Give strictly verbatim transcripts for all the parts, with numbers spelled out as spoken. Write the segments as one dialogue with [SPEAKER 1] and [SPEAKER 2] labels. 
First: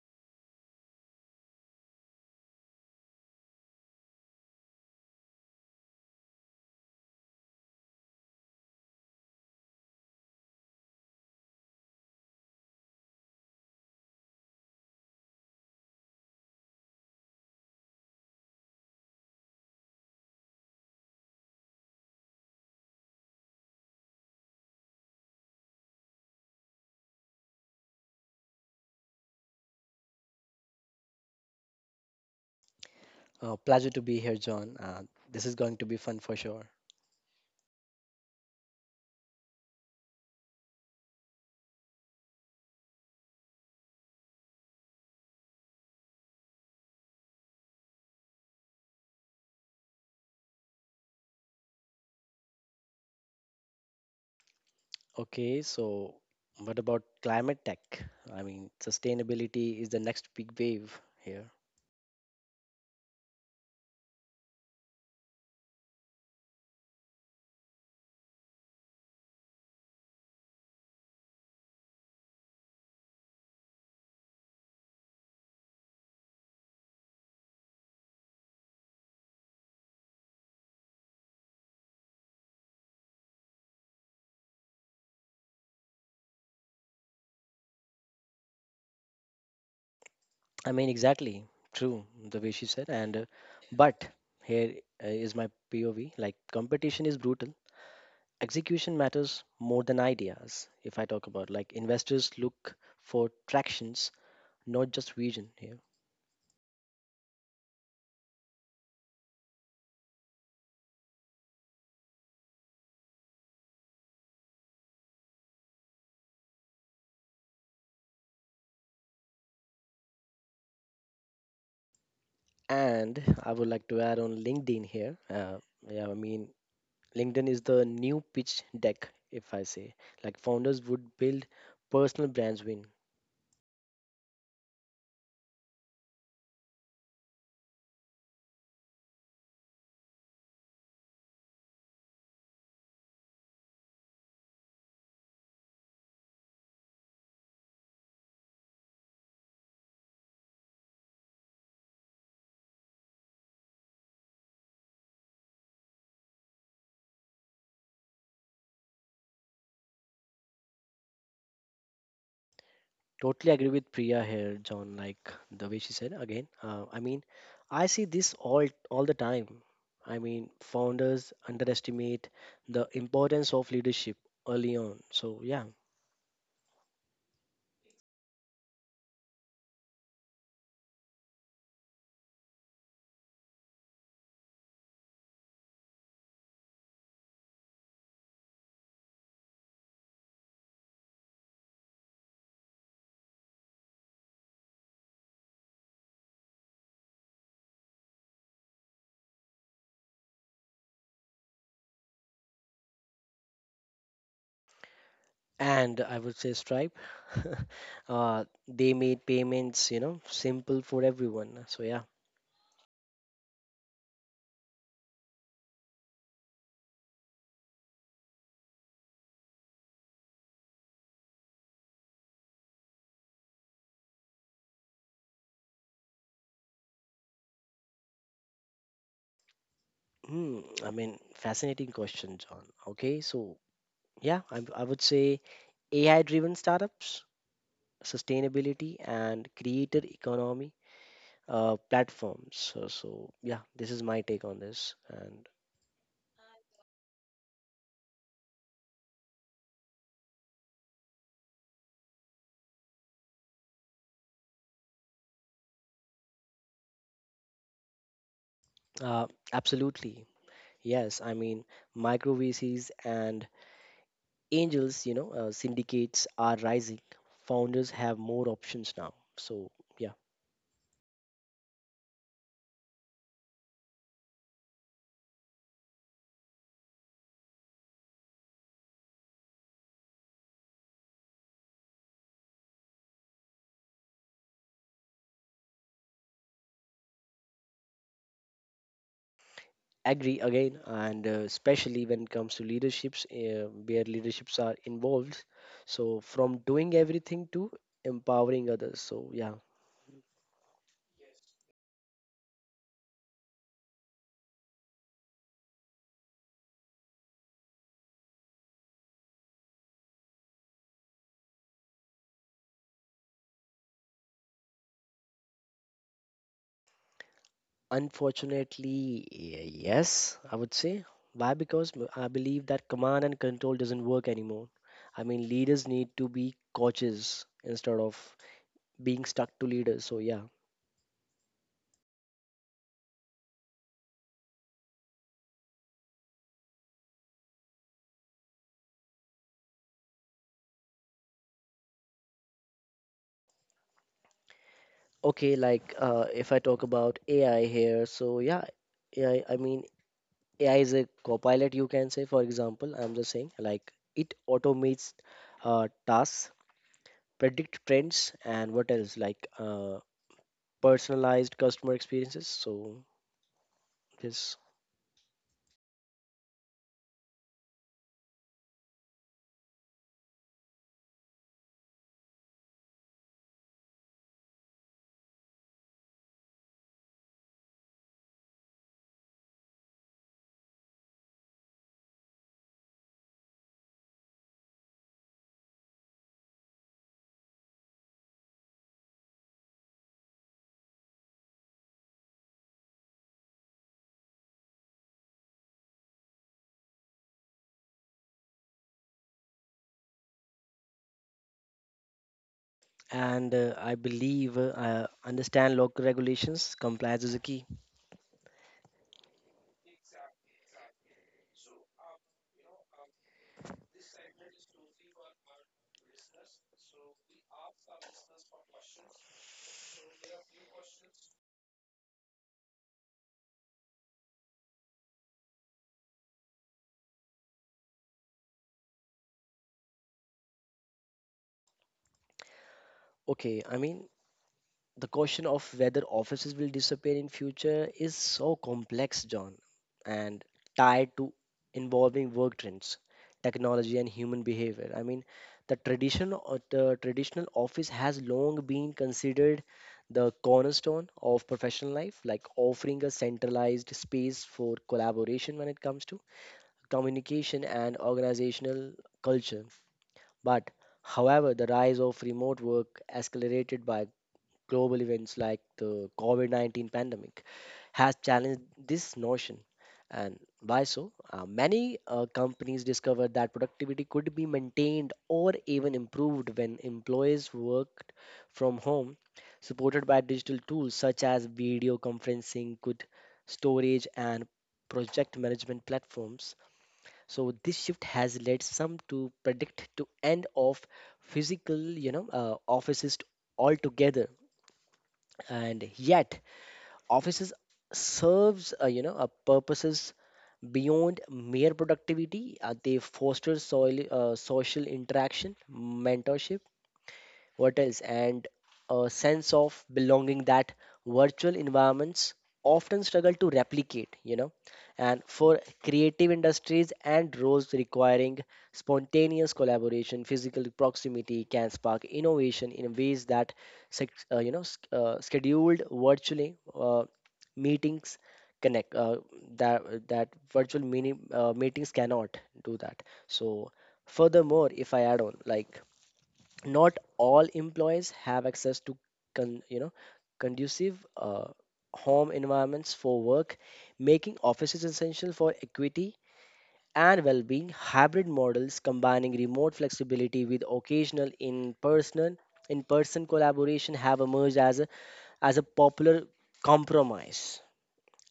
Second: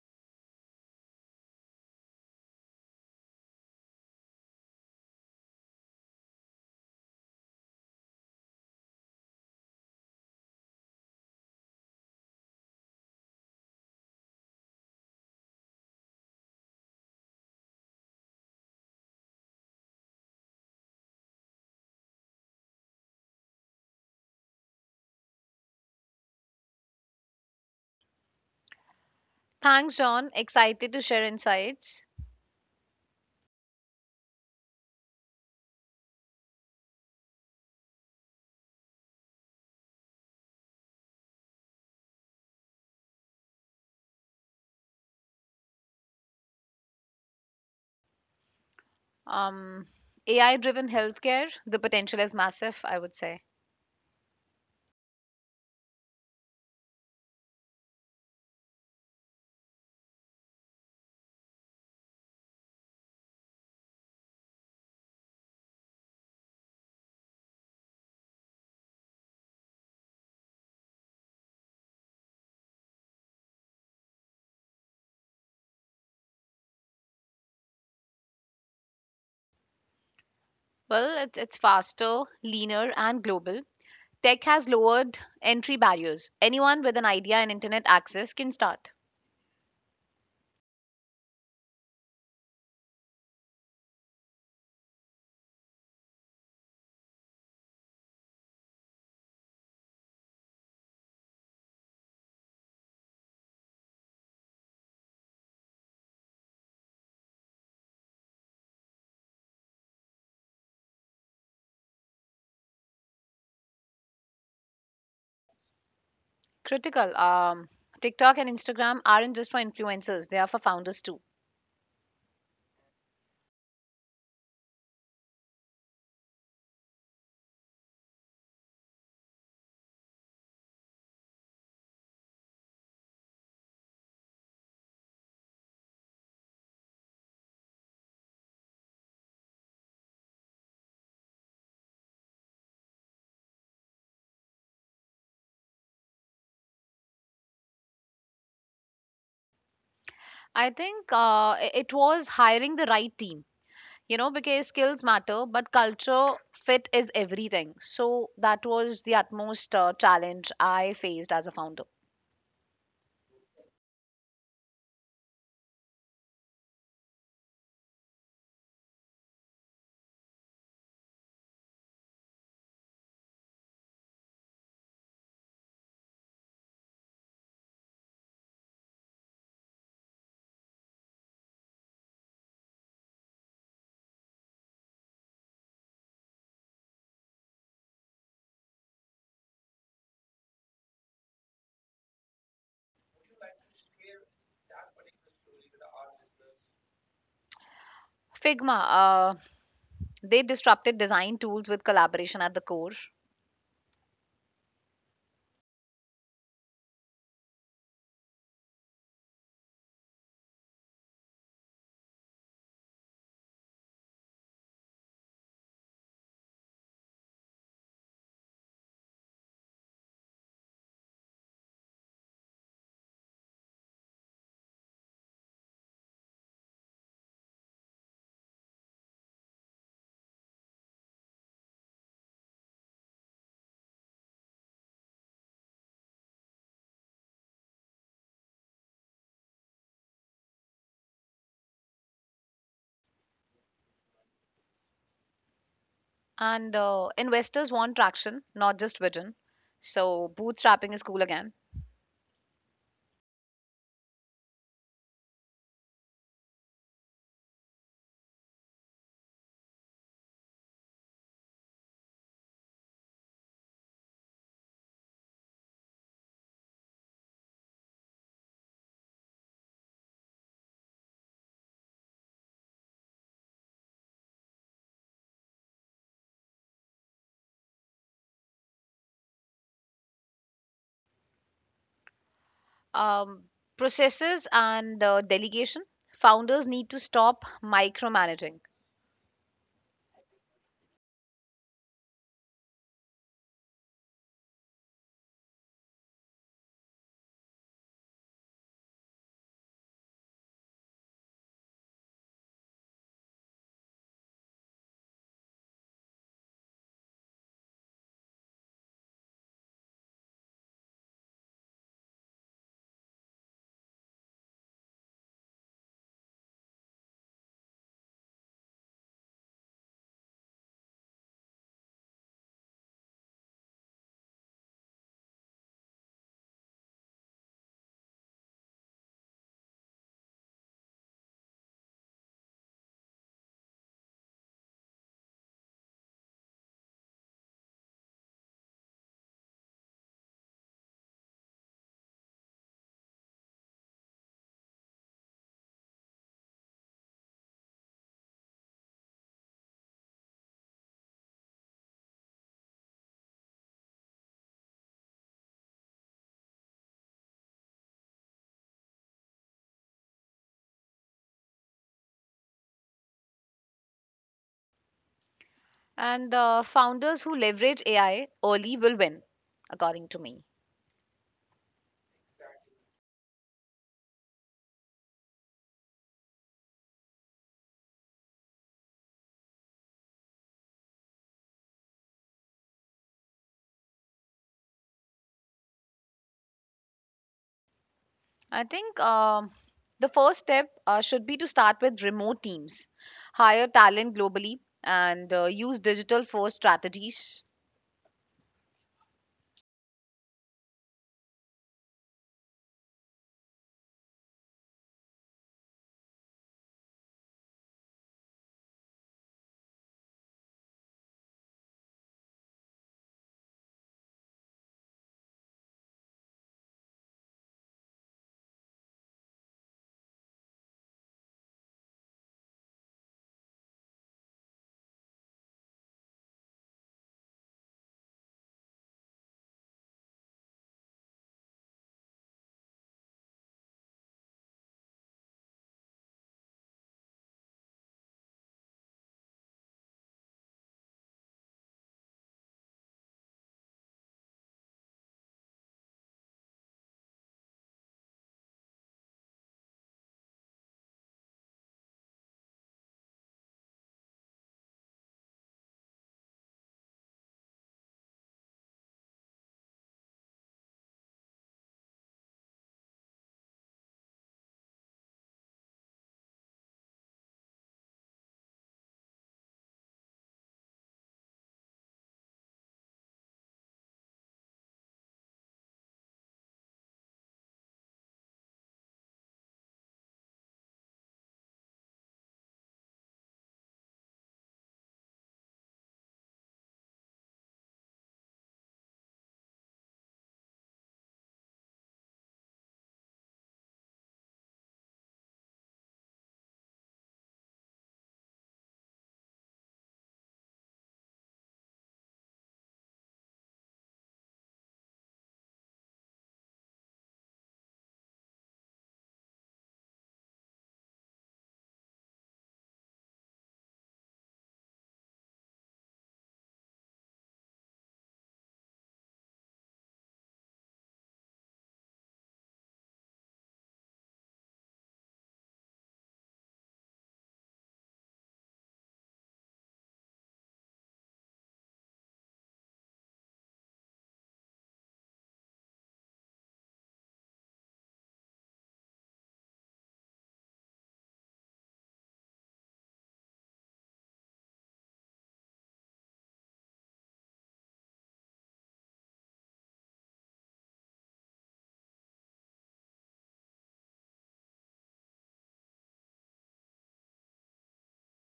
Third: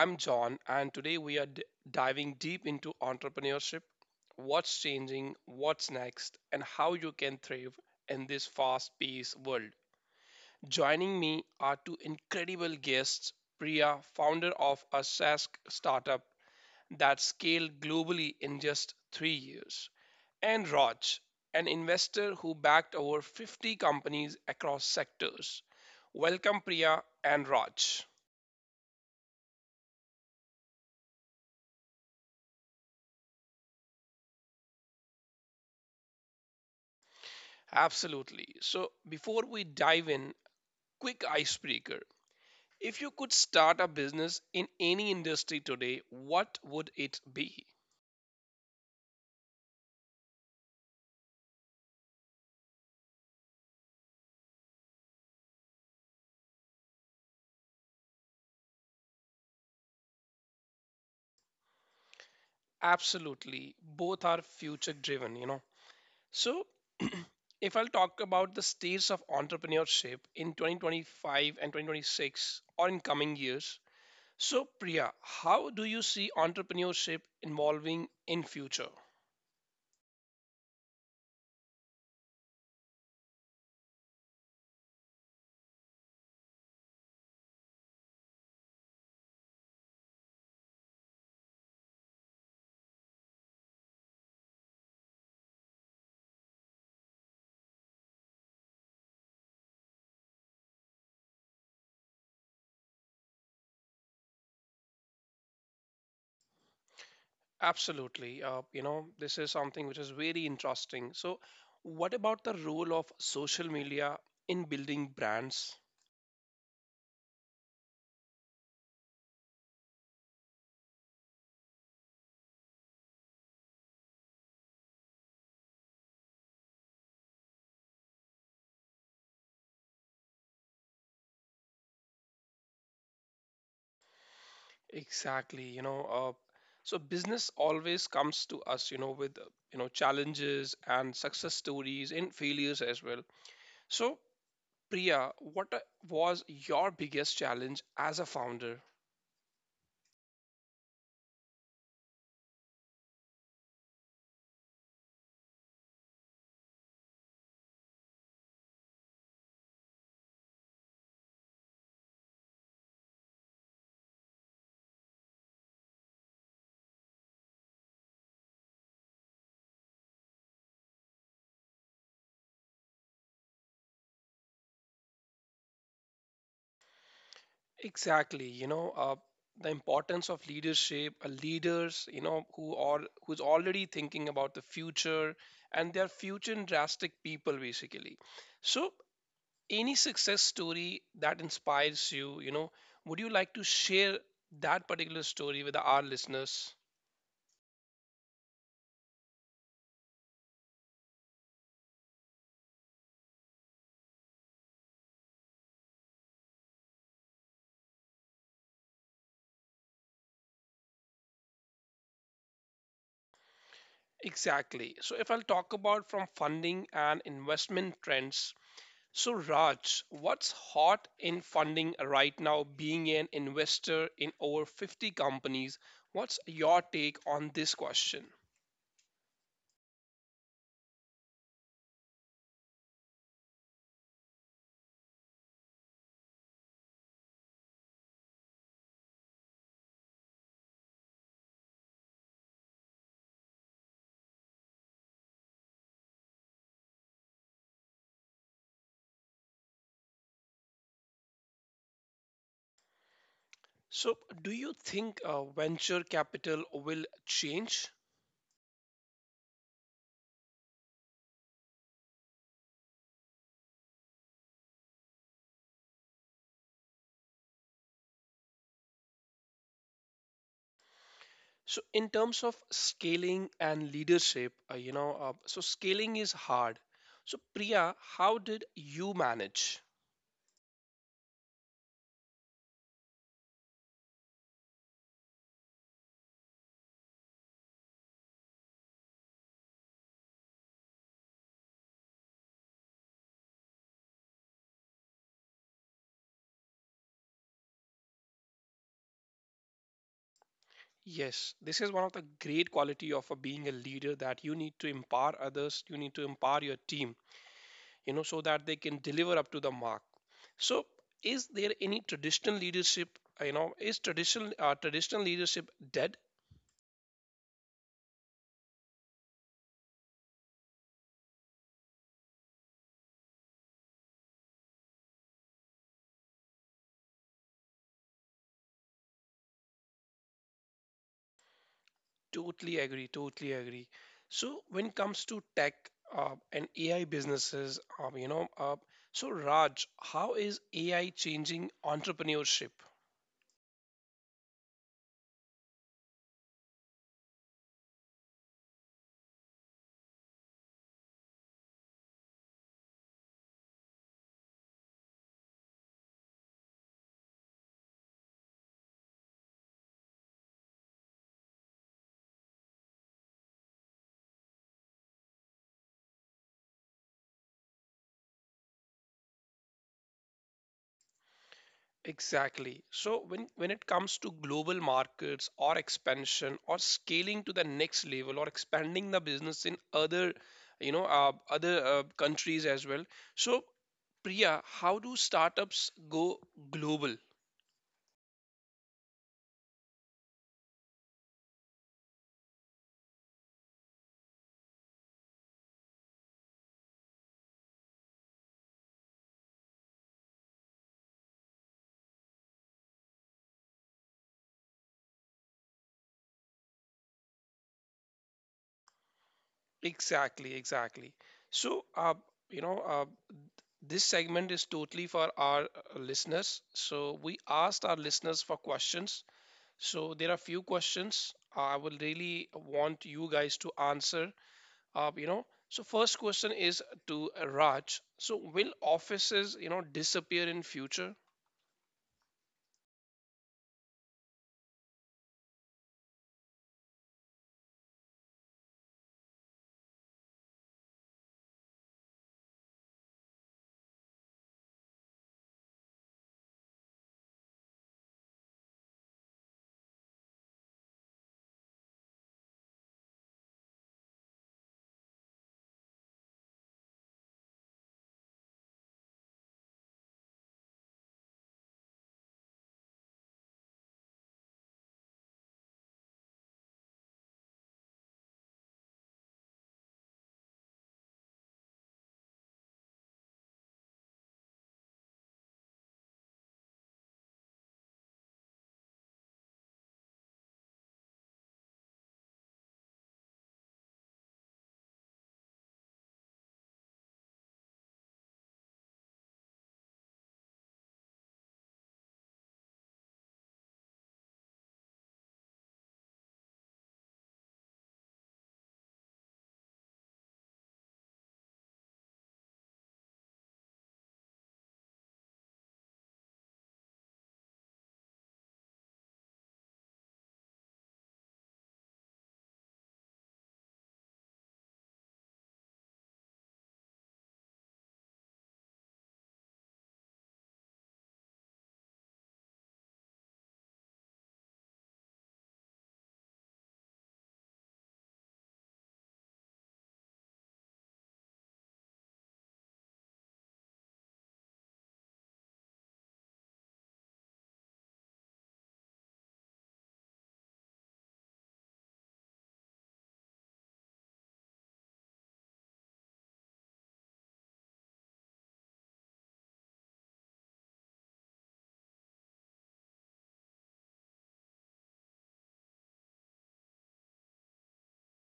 [SPEAKER 1] I'm John, and today we are d- diving deep into entrepreneurship, what's changing, what's next, and how you can thrive in this fast paced world. Joining me are two incredible guests: Priya, founder of a SaaS startup that scaled globally in just three years, and Raj, an investor who backed over fifty companies across sectors. Welcome, Priya and Raj.
[SPEAKER 2] Thanks, John. Excited to share insights.
[SPEAKER 3] Uh, pleasure to be here, John. Uh, this is going to be fun for sure.
[SPEAKER 1] Absolutely. So, before we dive in, quick icebreaker. If you could start a business in any industry today, what would it be?
[SPEAKER 2] Um, A I driven healthcare, the potential is massive, I would say.
[SPEAKER 3] Okay, so what about climate tech? I mean, sustainability is the next big wave here.
[SPEAKER 1] Absolutely. Both are future driven, you know. So, if I'll talk about the states of entrepreneurship in twenty twenty-five and twenty twenty-six or in coming years, so Priya, how do you see entrepreneurship evolving in future?
[SPEAKER 2] Well, it's, it's faster, leaner, and global. Tech has lowered entry barriers. Anyone with an idea and internet access can start.
[SPEAKER 3] I mean, exactly true, the way she said. And uh, But here uh, is my P O V. Like competition is brutal. Execution matters more than ideas. If I talk about like investors look for tractions, not just vision here.
[SPEAKER 1] Absolutely. Uh, you know, this is something which is very interesting. So, what about the role of social media in building brands?
[SPEAKER 2] Critical. Um, TikTok and Instagram aren't just for influencers, they are for founders too.
[SPEAKER 3] And I would like to add on LinkedIn here. Uh, yeah, I mean, LinkedIn is the new pitch deck, if I say. Like founders would build personal brands win.
[SPEAKER 1] Exactly. You know, uh, so business always comes to us, you know, with, uh, you know, challenges and success stories and failures as well. So, Priya, what uh, was your biggest challenge as a founder?
[SPEAKER 2] I think uh, i- it was hiring the right team. You know, because skills matter, but culture fit is everything. So that was the utmost uh, challenge I faced as a founder.
[SPEAKER 3] Totally agree with Priya here, John. Like the way she said again. Uh, I mean, I see this all all the time. I mean, founders underestimate the importance of leadership early on. So yeah,
[SPEAKER 1] Exactly, you know, uh, the importance of leadership, uh, leaders, you know, who are who's already thinking about the future and they're future drastic people basically. So, any success story that inspires you, you know, would you like to share that particular story with our listeners?
[SPEAKER 2] Figma, uh, they disrupted design tools with collaboration at the core,
[SPEAKER 3] and I would say Stripe. Uh, they made payments, you know, simple for everyone. So yeah.
[SPEAKER 1] Exactly. So, if I'll talk about from funding and investment trends, so, Raj, what's hot in funding right now, being an investor in over fifty companies? What's your take on this question?
[SPEAKER 3] Hmm, I mean, fascinating question, John. Okay, so yeah, I I would say A I driven startups, sustainability, and creator economy uh, platforms. So, so, yeah, this is my take on this. And
[SPEAKER 2] and uh, investors want traction, not just vision. So bootstrapping is cool again.
[SPEAKER 1] So, do you think uh, venture capital will change?
[SPEAKER 3] uh, Absolutely, yes, I mean, micro V Cs and angels, you know, uh, syndicates are rising. Founders have more options now. So, yeah.
[SPEAKER 1] So, in terms of scaling and leadership, uh, you know, uh, so scaling is hard. So, Priya, how did you manage?
[SPEAKER 2] Um, processes and uh, delegation. Founders need to stop micromanaging,
[SPEAKER 3] Agree again, and uh, especially when it comes to leaderships uh, where leaderships are involved, so from doing everything to empowering others. So yeah.
[SPEAKER 1] Yes, this is one of the great quality of a, being a leader that you need to empower others, you need to empower your team, you know, so that they can deliver up to the mark. So, is there any traditional leadership, uh, you know, is traditional uh, traditional leadership dead?
[SPEAKER 3] Unfortunately, y- yes, I would say. Why? Because m- I believe that command and control doesn't work anymore. I mean, leaders need to be coaches instead of being stuck to leaders. So yeah.
[SPEAKER 1] Totally agree, totally agree. So, when it comes to tech uh, and A I businesses, um, you know, uh, so Raj, how is A I changing entrepreneurship?
[SPEAKER 3] Okay, like uh, if I talk about AI here, so yeah. Yeah, I mean, A I is a copilot, you can say. For example, I'm just saying, like it automates uh, tasks, predict trends, and what else, like uh, personalized customer experiences. So this,
[SPEAKER 2] and uh, founders who leverage A I early will win, according to me.
[SPEAKER 1] Exactly. So when when it comes to global markets or expansion or scaling to the next level or expanding the business in other, you know, uh, other uh, countries as well. So Priya, how do startups go global?
[SPEAKER 2] I think um, the first step uh, should be to start with remote teams, hire talent globally, and uh, use digital first strategies.
[SPEAKER 3] and uh, I believe uh, uh, understand local regulations. Compliance is a key.
[SPEAKER 1] Exactly, exactly. So uh, you know, uh, this segment is totally for our uh, listeners. So we asked our listeners for questions. So there are few questions I will really want you guys to answer, uh, you know, so first question is to uh, Raj: so will offices, you know, disappear in future?
[SPEAKER 3] Okay, I mean, the question of whether offices will disappear in future is so complex, John, and tied to involving work trends, technology, and human behavior. I mean, the tradition or the traditional office has long been considered the cornerstone of professional life, like offering a centralized space for collaboration when it comes to communication and organizational culture. But however, the rise of remote work, accelerated by global events like the COVID nineteen pandemic, has challenged this notion. And by so, uh, many uh, companies discovered that productivity could be maintained or even improved when employees worked from home, supported by digital tools such as video conferencing, good storage, and project management platforms. So this shift has led some to predict to end of physical, you know, uh, offices altogether. And yet offices serves uh, you know uh, purposes beyond mere productivity. Uh, they foster soil, uh, social interaction, mentorship, what else, and a sense of belonging that virtual environments often struggle to replicate, you know. And for creative industries and roles requiring spontaneous collaboration, physical proximity can spark innovation in ways that, sec- uh, you know, s- uh, scheduled virtually uh, meetings connect uh, that that virtual mini uh, meetings cannot do that. So furthermore, if I add on, like not all employees have access to con- you know conducive uh, home environments for work, making offices essential for equity and well-being. Hybrid models combining remote flexibility with occasional in-person in-person collaboration have emerged as a as a popular compromise,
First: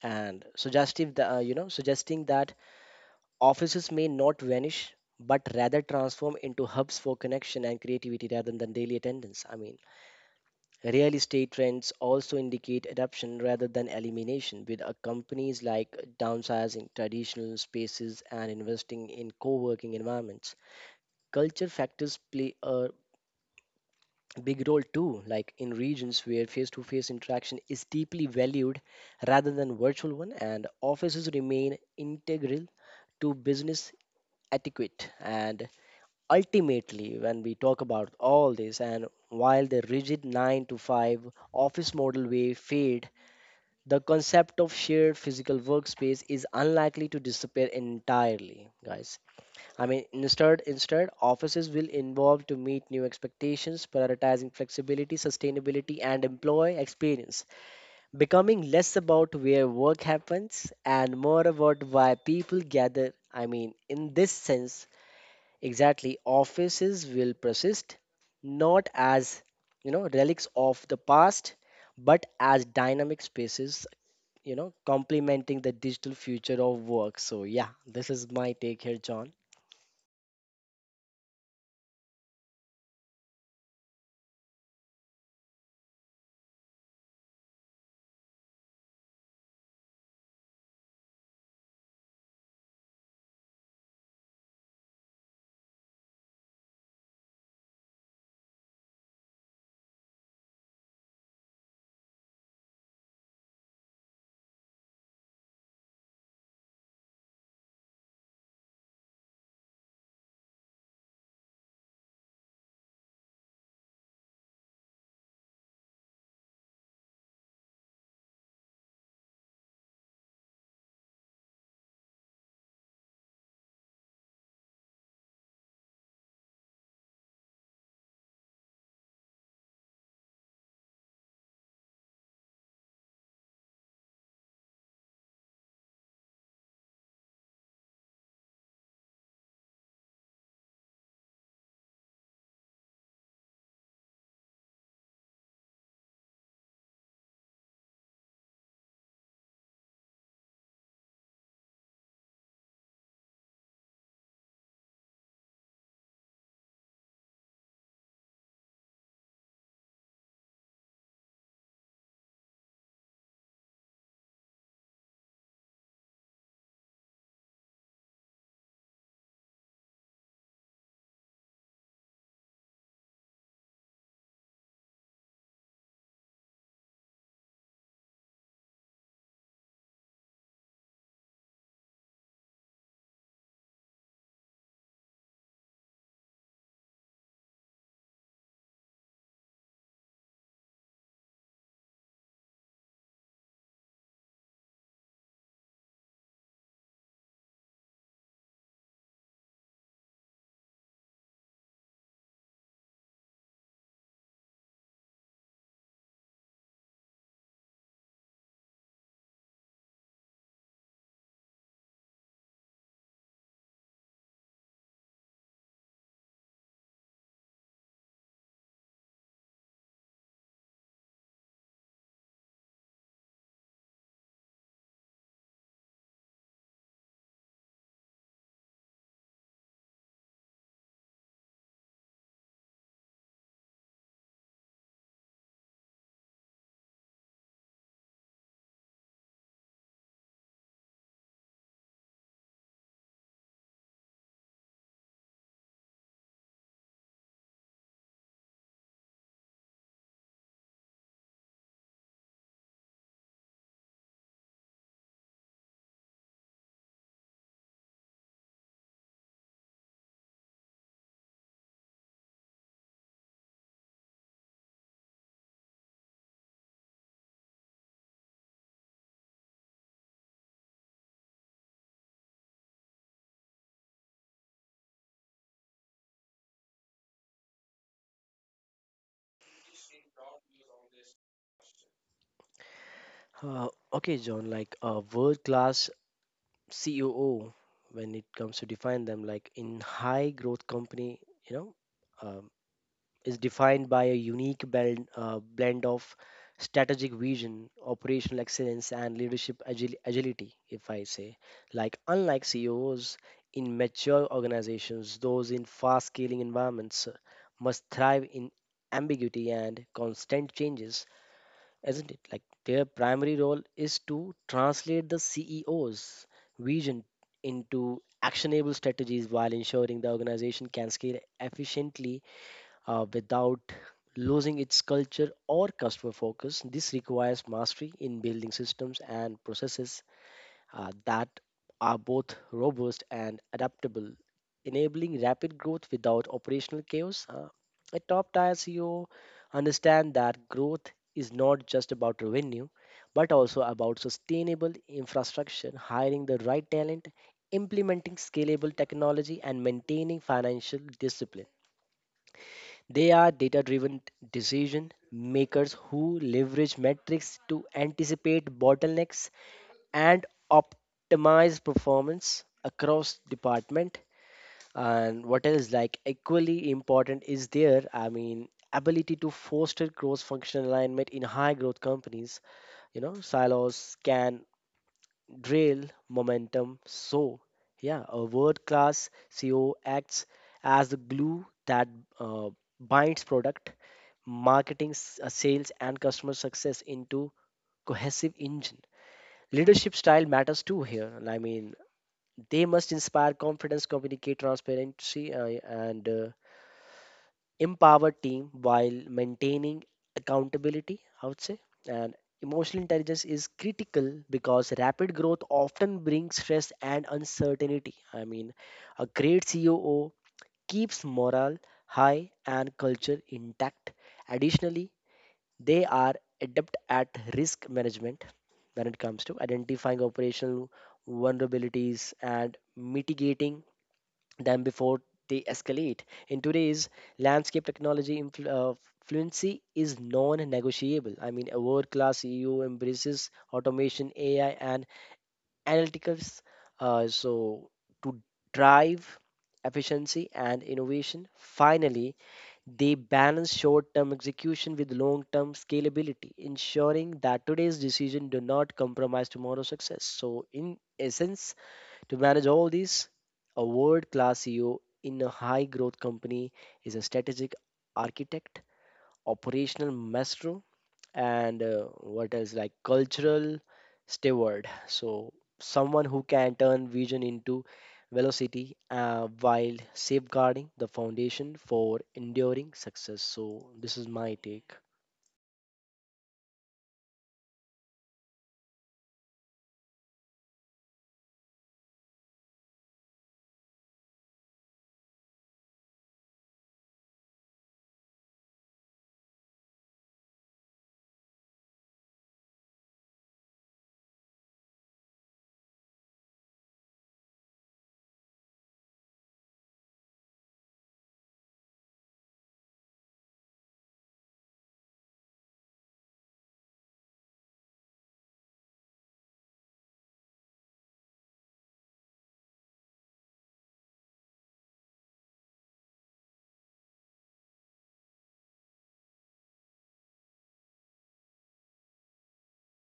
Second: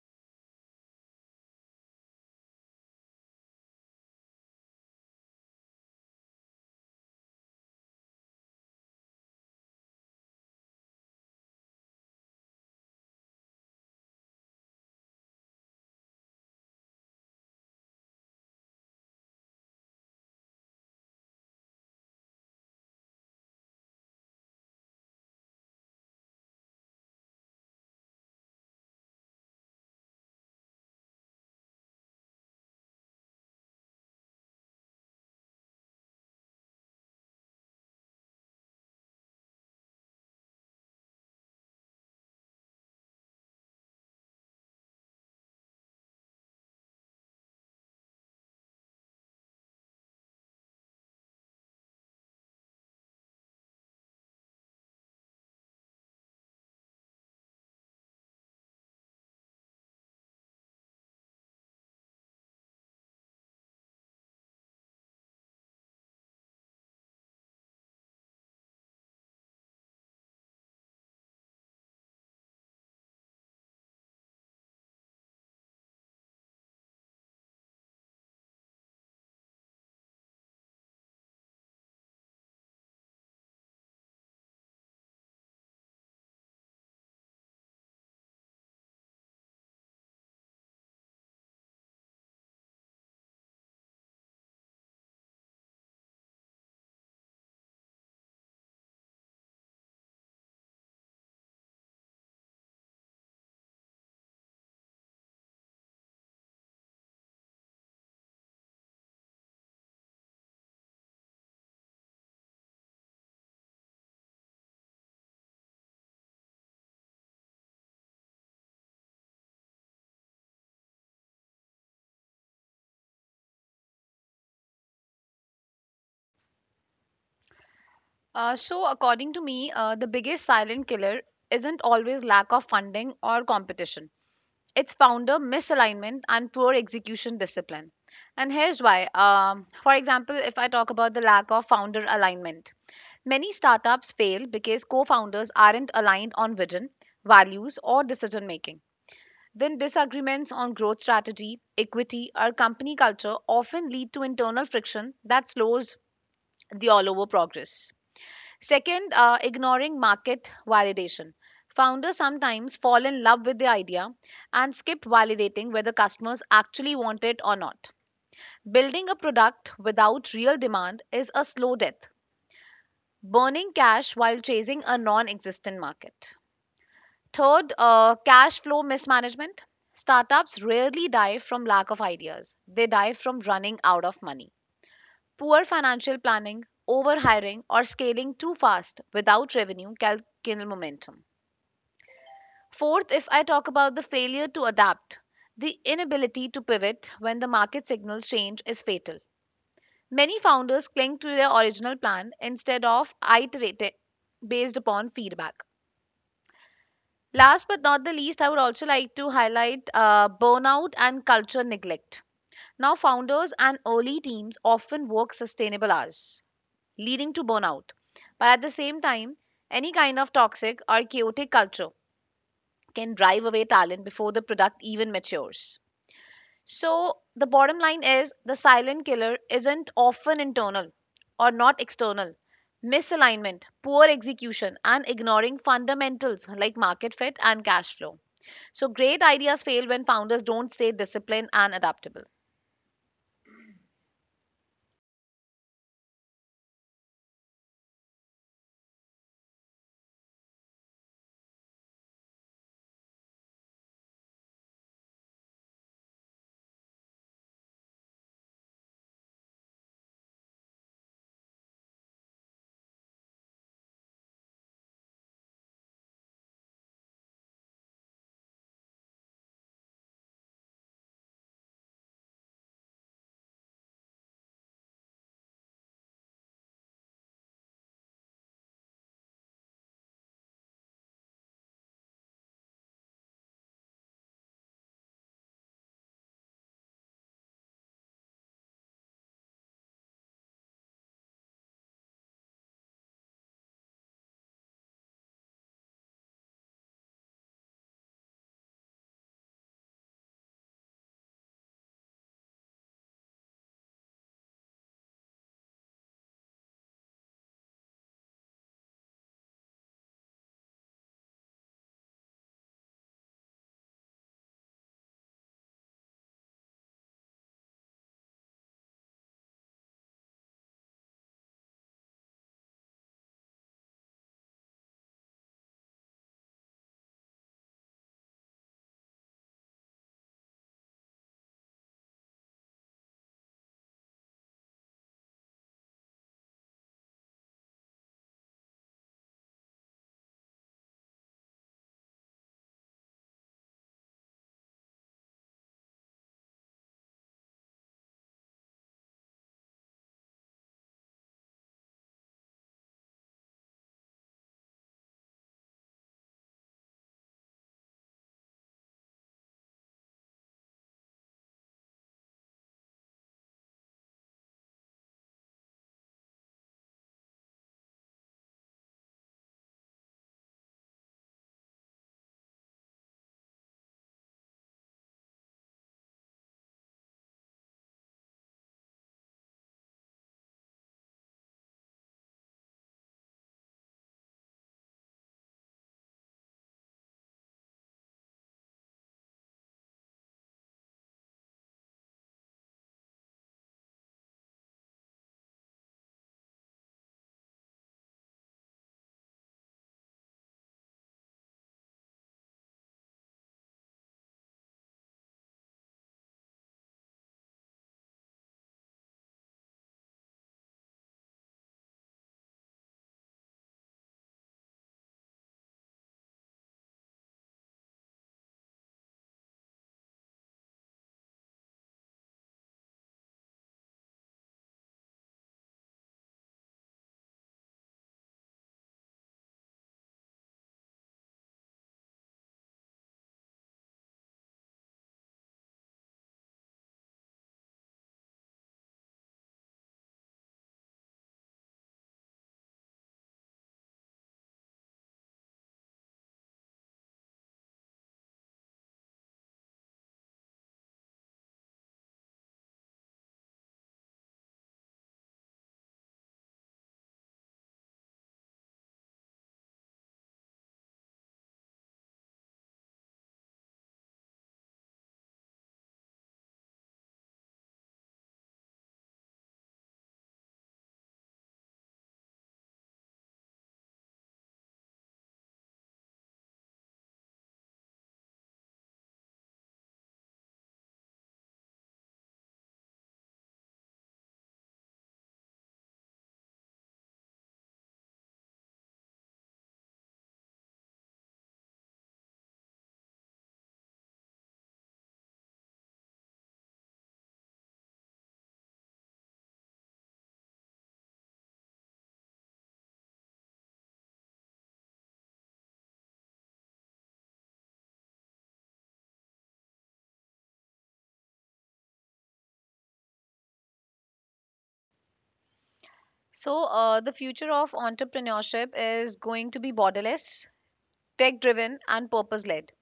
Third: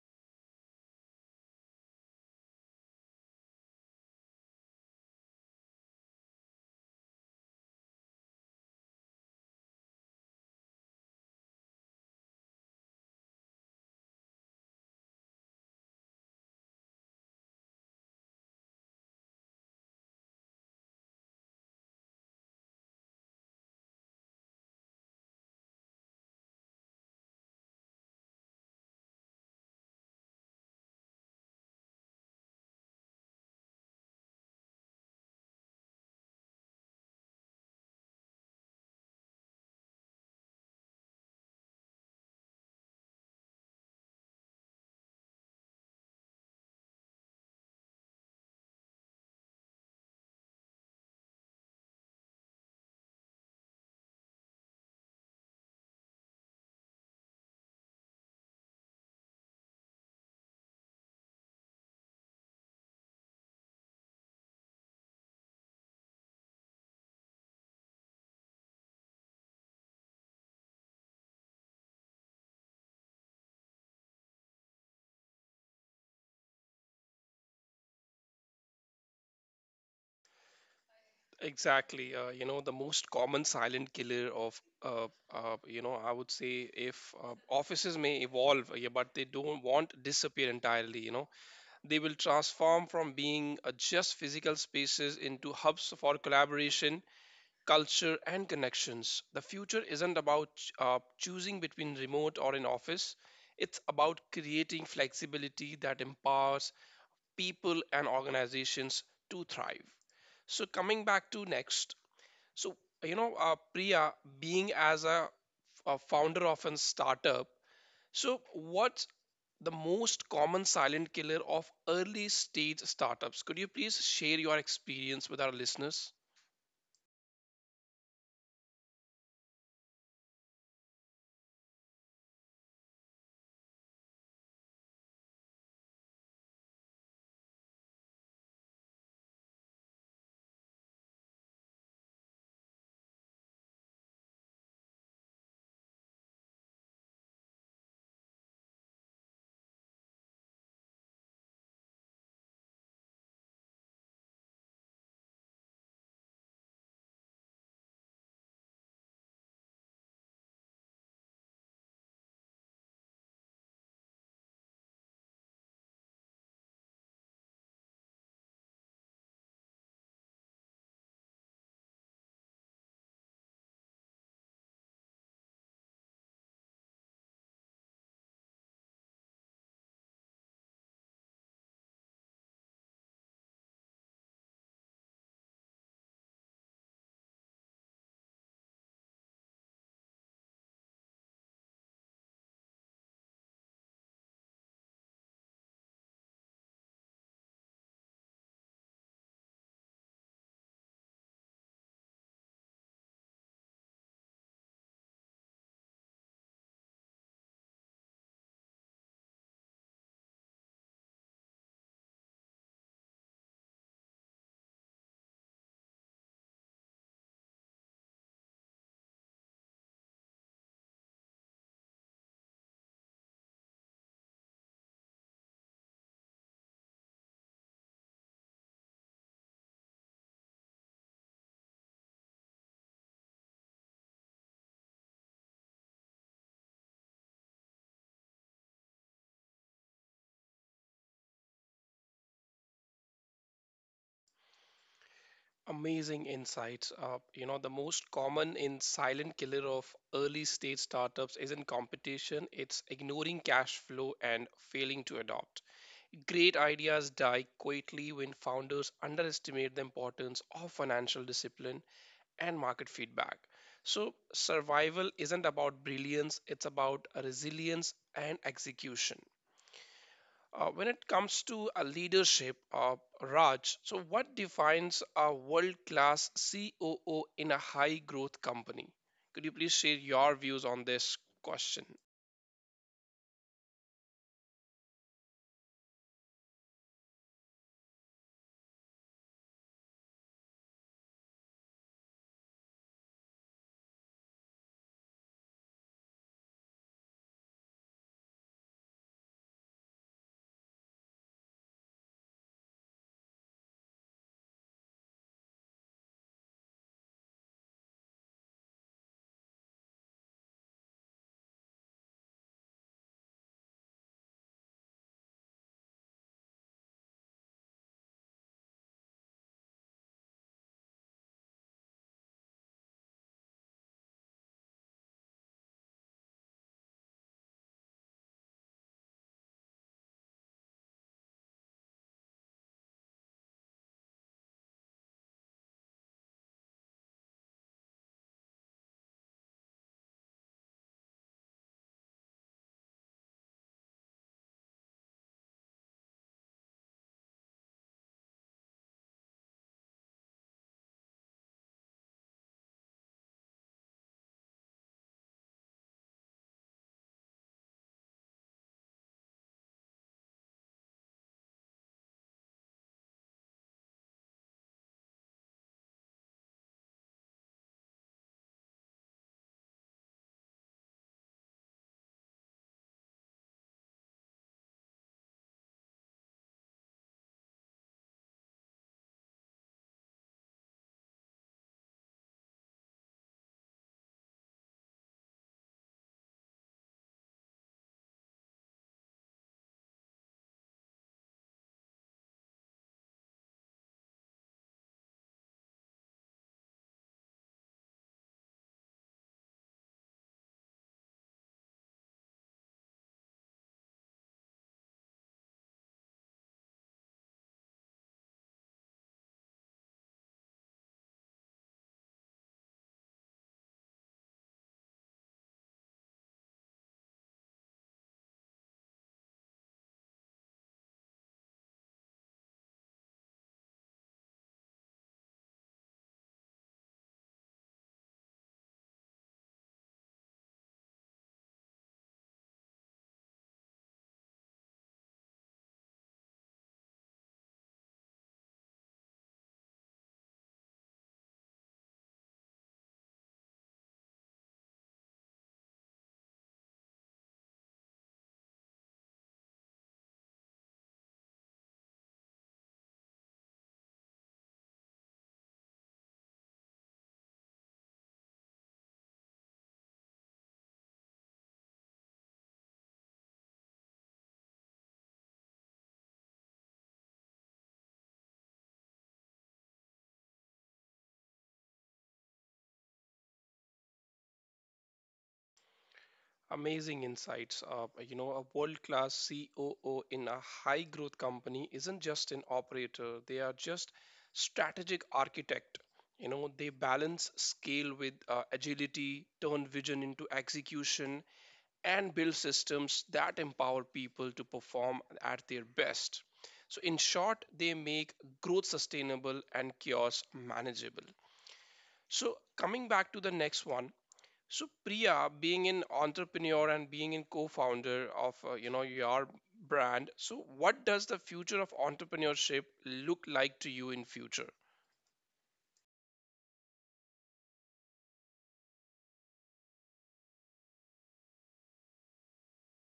[SPEAKER 3] and suggestive the, uh, you know, suggesting that offices may not vanish but rather transform into hubs for connection and creativity rather than daily attendance. I mean, real estate trends also indicate adoption rather than elimination, with uh, companies like downsizing traditional spaces and investing in co working environments. Culture factors play a big role too, like in regions where face to face interaction is deeply valued rather than virtual one, and offices remain integral to business etiquette. And ultimately, when we talk about all this, and while the rigid nine to five office model may fade, the concept of shared physical workspace is unlikely to disappear entirely, guys. I mean, instead, instead, offices will evolve to meet new expectations, prioritizing flexibility, sustainability, and employee experience, becoming less about where work happens and more about why people gather. I mean, in this sense, exactly, offices will persist not as, you know, relics of the past, but as dynamic spaces, you know, complementing the digital future of work. So, yeah, this is my take here, John.
[SPEAKER 1] Exactly, uh, you know, the most common silent killer of uh, uh, you know, I would say, if uh, offices may evolve, yeah, but they don't want disappear entirely, you know. They will transform from being uh, just physical spaces into hubs for collaboration, culture, and connections. The future isn't about uh, choosing between remote or in office, it's about creating flexibility that empowers people and organizations to thrive. So, coming back to next, so you know, uh, Priya, being as a, a founder of a startup, so what's the most common silent killer of early stage startups? Could you please share your experience with our listeners?
[SPEAKER 2] Uh, so, according to me, uh, the biggest silent killer isn't always lack of funding or competition. It's founder misalignment and poor execution discipline. And here's why. Um, for example, if I talk about the lack of founder alignment, many startups fail because co founders aren't aligned on vision, values, or decision making. Then disagreements on growth strategy, equity, or company culture often lead to internal friction that slows the all over progress. Second, uh, ignoring market validation. Founders sometimes fall in love with the idea and skip validating whether customers actually want it or not. Building a product without real demand is a slow death, burning cash while chasing a non existent market. Third, uh, cash flow mismanagement. Startups rarely die from lack of ideas, they die from running out of money. Poor financial planning, overhiring, or scaling too fast without revenue can kill momentum. Fourth, if I talk about the failure to adapt, the inability to pivot when the market signals change is fatal. Many founders cling to their original plan instead of iterating based upon feedback. Last but not the least, I would also like to highlight uh, burnout and culture neglect. Now, founders and early teams often work sustainable hours, leading to burnout. But at the same time, any kind of toxic or chaotic culture can drive away talent before the product even matures. So, the bottom line is the silent killer isn't often internal or not external. Misalignment, poor execution, and ignoring fundamentals like market fit and cash flow. So great ideas fail when founders don't stay disciplined and adaptable.
[SPEAKER 1] Amazing insights. Uh, you know, the most common in silent killer of early stage startups isn't competition, it's ignoring cash flow and failing to adopt. Great ideas die quietly when founders underestimate the importance of financial discipline and market feedback. So, survival isn't about brilliance, it's about resilience and execution. Uh, when it comes to a leadership, uh, Raj, so what defines a world-class C O O in a high-growth company? Could you please share your views on this question?
[SPEAKER 3] Uh, okay, John, like a world class C E O, when it comes to define them, like in high growth company, you know, um, is defined by a unique blend, uh, blend of strategic vision, operational excellence, and leadership agil- agility, if I say. Like, unlike C E Os in mature organizations, those in fast scaling environments uh, must thrive in ambiguity and constant changes, isn't it? Like, their primary role is to translate the C E O's vision into actionable strategies while ensuring the organization can scale efficiently uh, without losing its culture or customer focus. This requires mastery in building systems and processes uh, that are both robust and adaptable, enabling rapid growth without operational chaos. Uh, a top tier C E O understand that growth is not just about revenue but also about sustainable infrastructure, hiring the right talent, implementing scalable technology, and maintaining financial discipline. They are data driven decision makers who leverage metrics to anticipate bottlenecks and optimize performance across department, and what else, like equally important is their, I mean, ability to foster cross functional alignment in high growth companies. You know, silos can drill momentum. So yeah, a world class CEO acts as the glue that uh, binds product, marketing, s- uh, sales, and customer success into cohesive engine. Leadership style matters too here. I mean, they must inspire confidence, communicate transparency, uh, and uh, empower team while maintaining accountability, I would say. And emotional intelligence is critical because rapid growth often brings stress and uncertainty. I mean, a great C O O keeps morale high and culture intact. Additionally, they are adept at risk management when it comes to identifying operational vulnerabilities and mitigating them before they escalate. In today's landscape, technology influ- uh, fluency is non-negotiable. I mean, a world-class E U embraces automation, A I, and analytics. Uh, so to drive efficiency and innovation. Finally, they balance short term execution with long term scalability, ensuring that today's decision do not compromise tomorrow's success. So, in essence, to manage all these, a world class C E O in a high growth company is a strategic architect, operational maestro, and uh, what else, like cultural steward. So someone who can turn vision into velocity uh, while safeguarding the foundation for enduring success. So this is my take.
[SPEAKER 1] Amazing insights. Uh, you know, a world-class C O O in a high-growth company isn't just an operator; they are just strategic architect. You know, they balance scale with uh, agility, turn vision into execution, and build systems that empower people to perform at their best. So, in short, they make growth sustainable and chaos manageable. So, coming back to the next one. So, Priya, being an entrepreneur and being a co-founder of uh, you know your brand, so what does the future of entrepreneurship look like to you in future?
[SPEAKER 2] So uh, the future of entrepreneurship is going to be borderless, tech-driven, and purpose-led.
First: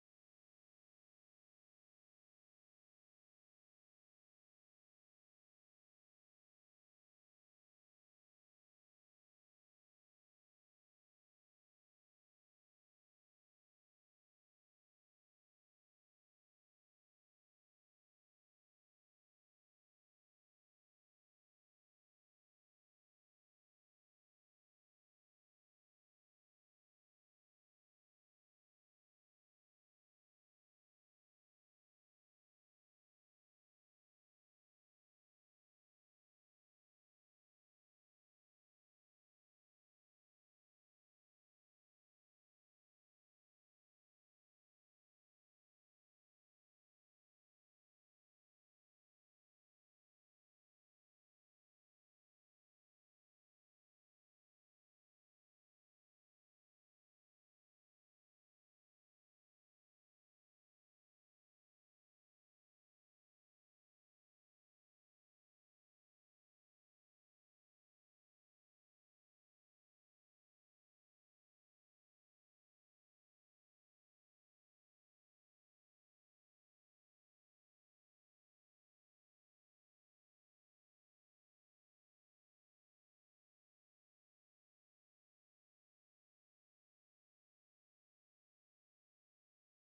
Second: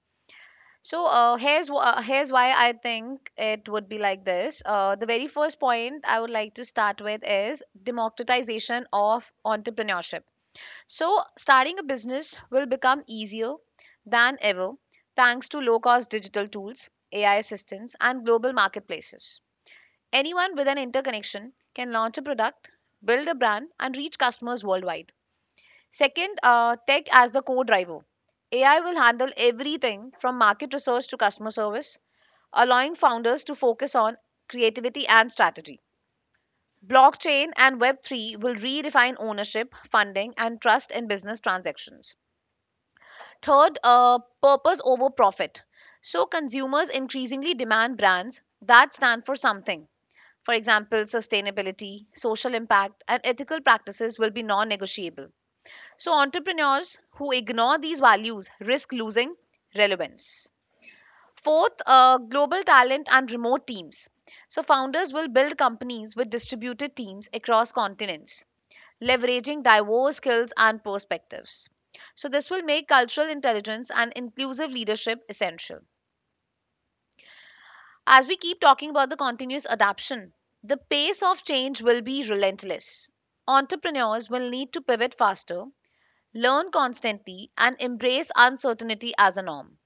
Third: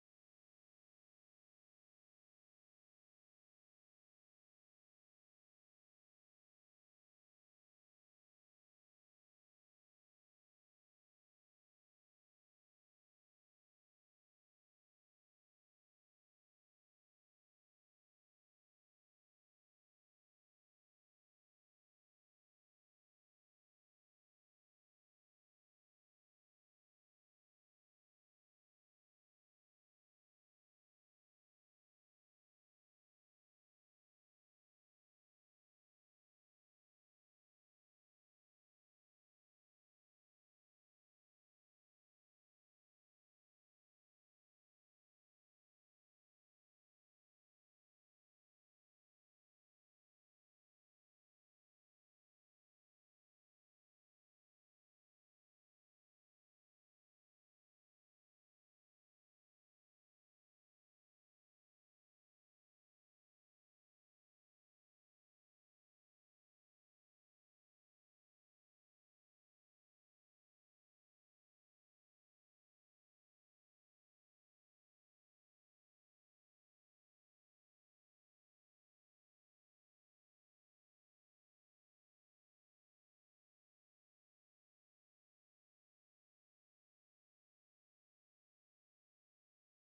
[SPEAKER 2] So uh, here's wh- uh, here's why I think it would be like this. Uh, the very first point I would like to start with is democratization of entrepreneurship. So starting a business will become easier than ever thanks to low-cost digital tools, A I assistants, and global marketplaces. Anyone with an interconnection can launch a product, build a brand, and reach customers worldwide. Second, uh, tech as the core driver. A I will handle everything from market research to customer service, allowing founders to focus on creativity and strategy. Blockchain and web three will redefine ownership, funding, and trust in business transactions. Third, uh, purpose over profit. So, consumers increasingly demand brands that stand for something. For example, sustainability, social impact, and ethical practices will be non negotiable. So, entrepreneurs who ignore these values risk losing relevance. Fourth, uh, global talent and remote teams. So, founders will build companies with distributed teams across continents, leveraging diverse skills and perspectives. So, this will make cultural intelligence and inclusive leadership essential. As we keep talking about the continuous adaption, the pace of change will be relentless. Entrepreneurs will need to pivot faster, learn constantly, and embrace uncertainty as a norm.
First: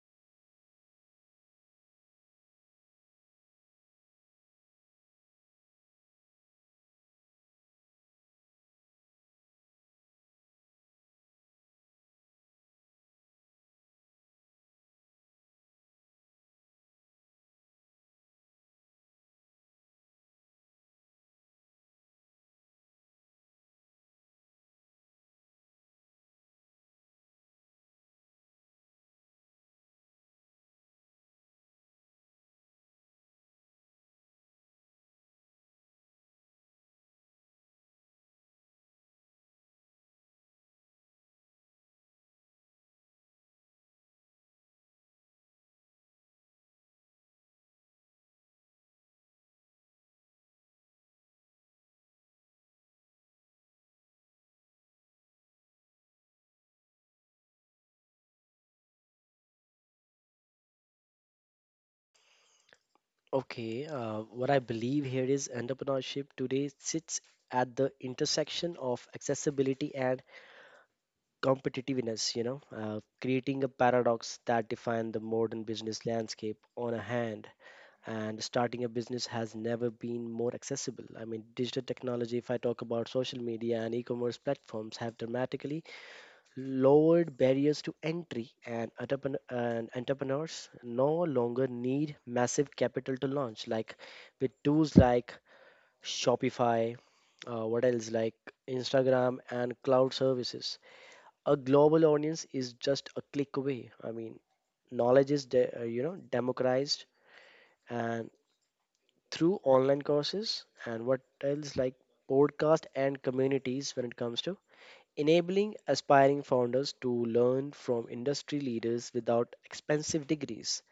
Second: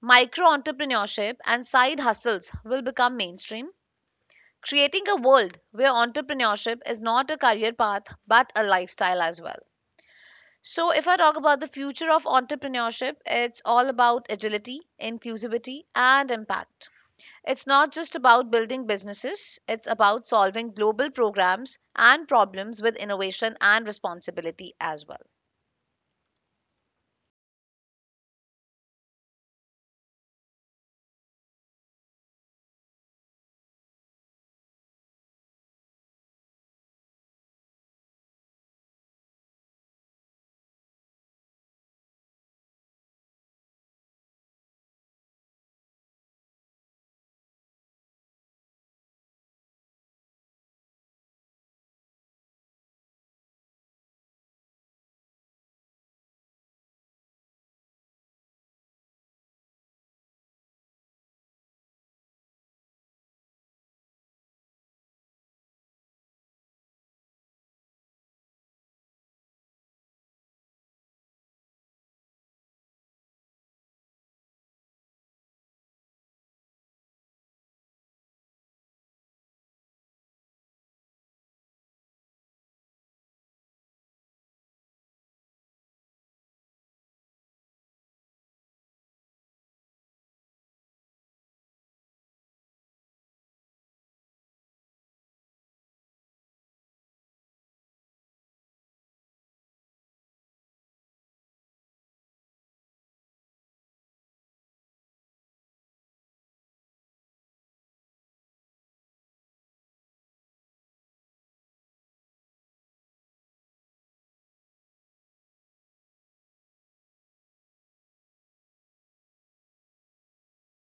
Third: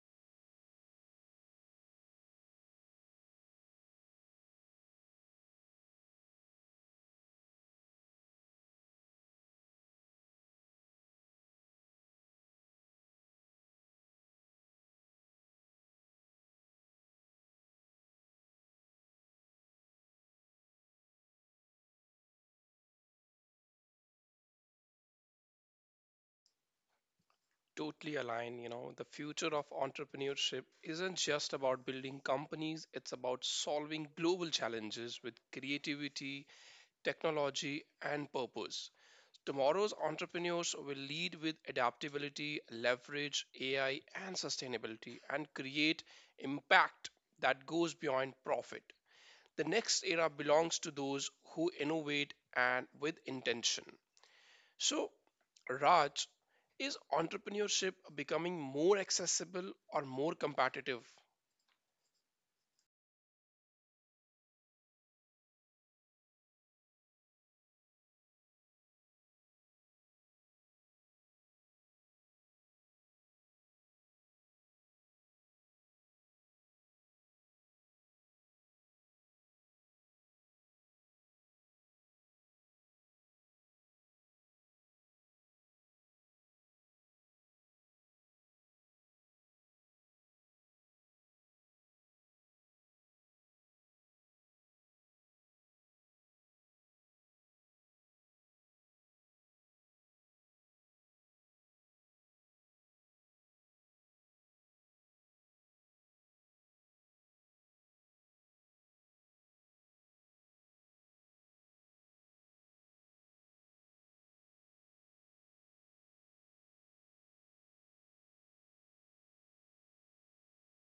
[SPEAKER 2] Micro entrepreneurship and side hustles will become mainstream, creating a world where entrepreneurship is not a career path but a lifestyle as well. So, if I talk about the future of entrepreneurship, it's all about agility, inclusivity, and impact. It's not just about building businesses, it's about solving global programs and problems with innovation and responsibility as well.
[SPEAKER 1] Totally align. You know, the future of entrepreneurship isn't just about building companies, it's about solving global challenges with creativity, technology, and purpose. Tomorrow's entrepreneurs will lead with adaptability, leverage A I, and sustainability, and create impact that goes beyond profit. The next era belongs to those who innovate and with intention. So, Raj, is entrepreneurship becoming more accessible or more competitive?
[SPEAKER 3] Okay, uh, what I believe here is entrepreneurship today sits at the intersection of accessibility and competitiveness, you know, uh, creating a paradox that defines the modern business landscape. On a hand, and starting a business has never been more accessible. I mean, digital technology, if I talk about social media and e commerce platforms, have dramatically lowered barriers to entry, and, entrepren- and entrepreneurs no longer need massive capital to launch. Like with tools like Shopify, uh, what else, like Instagram and cloud services, a global audience is just a click away. I mean, knowledge is, de- uh, you know, democratized, and through online courses and what else, like podcast and communities, when it comes to enabling aspiring founders to learn from industry leaders without expensive degrees.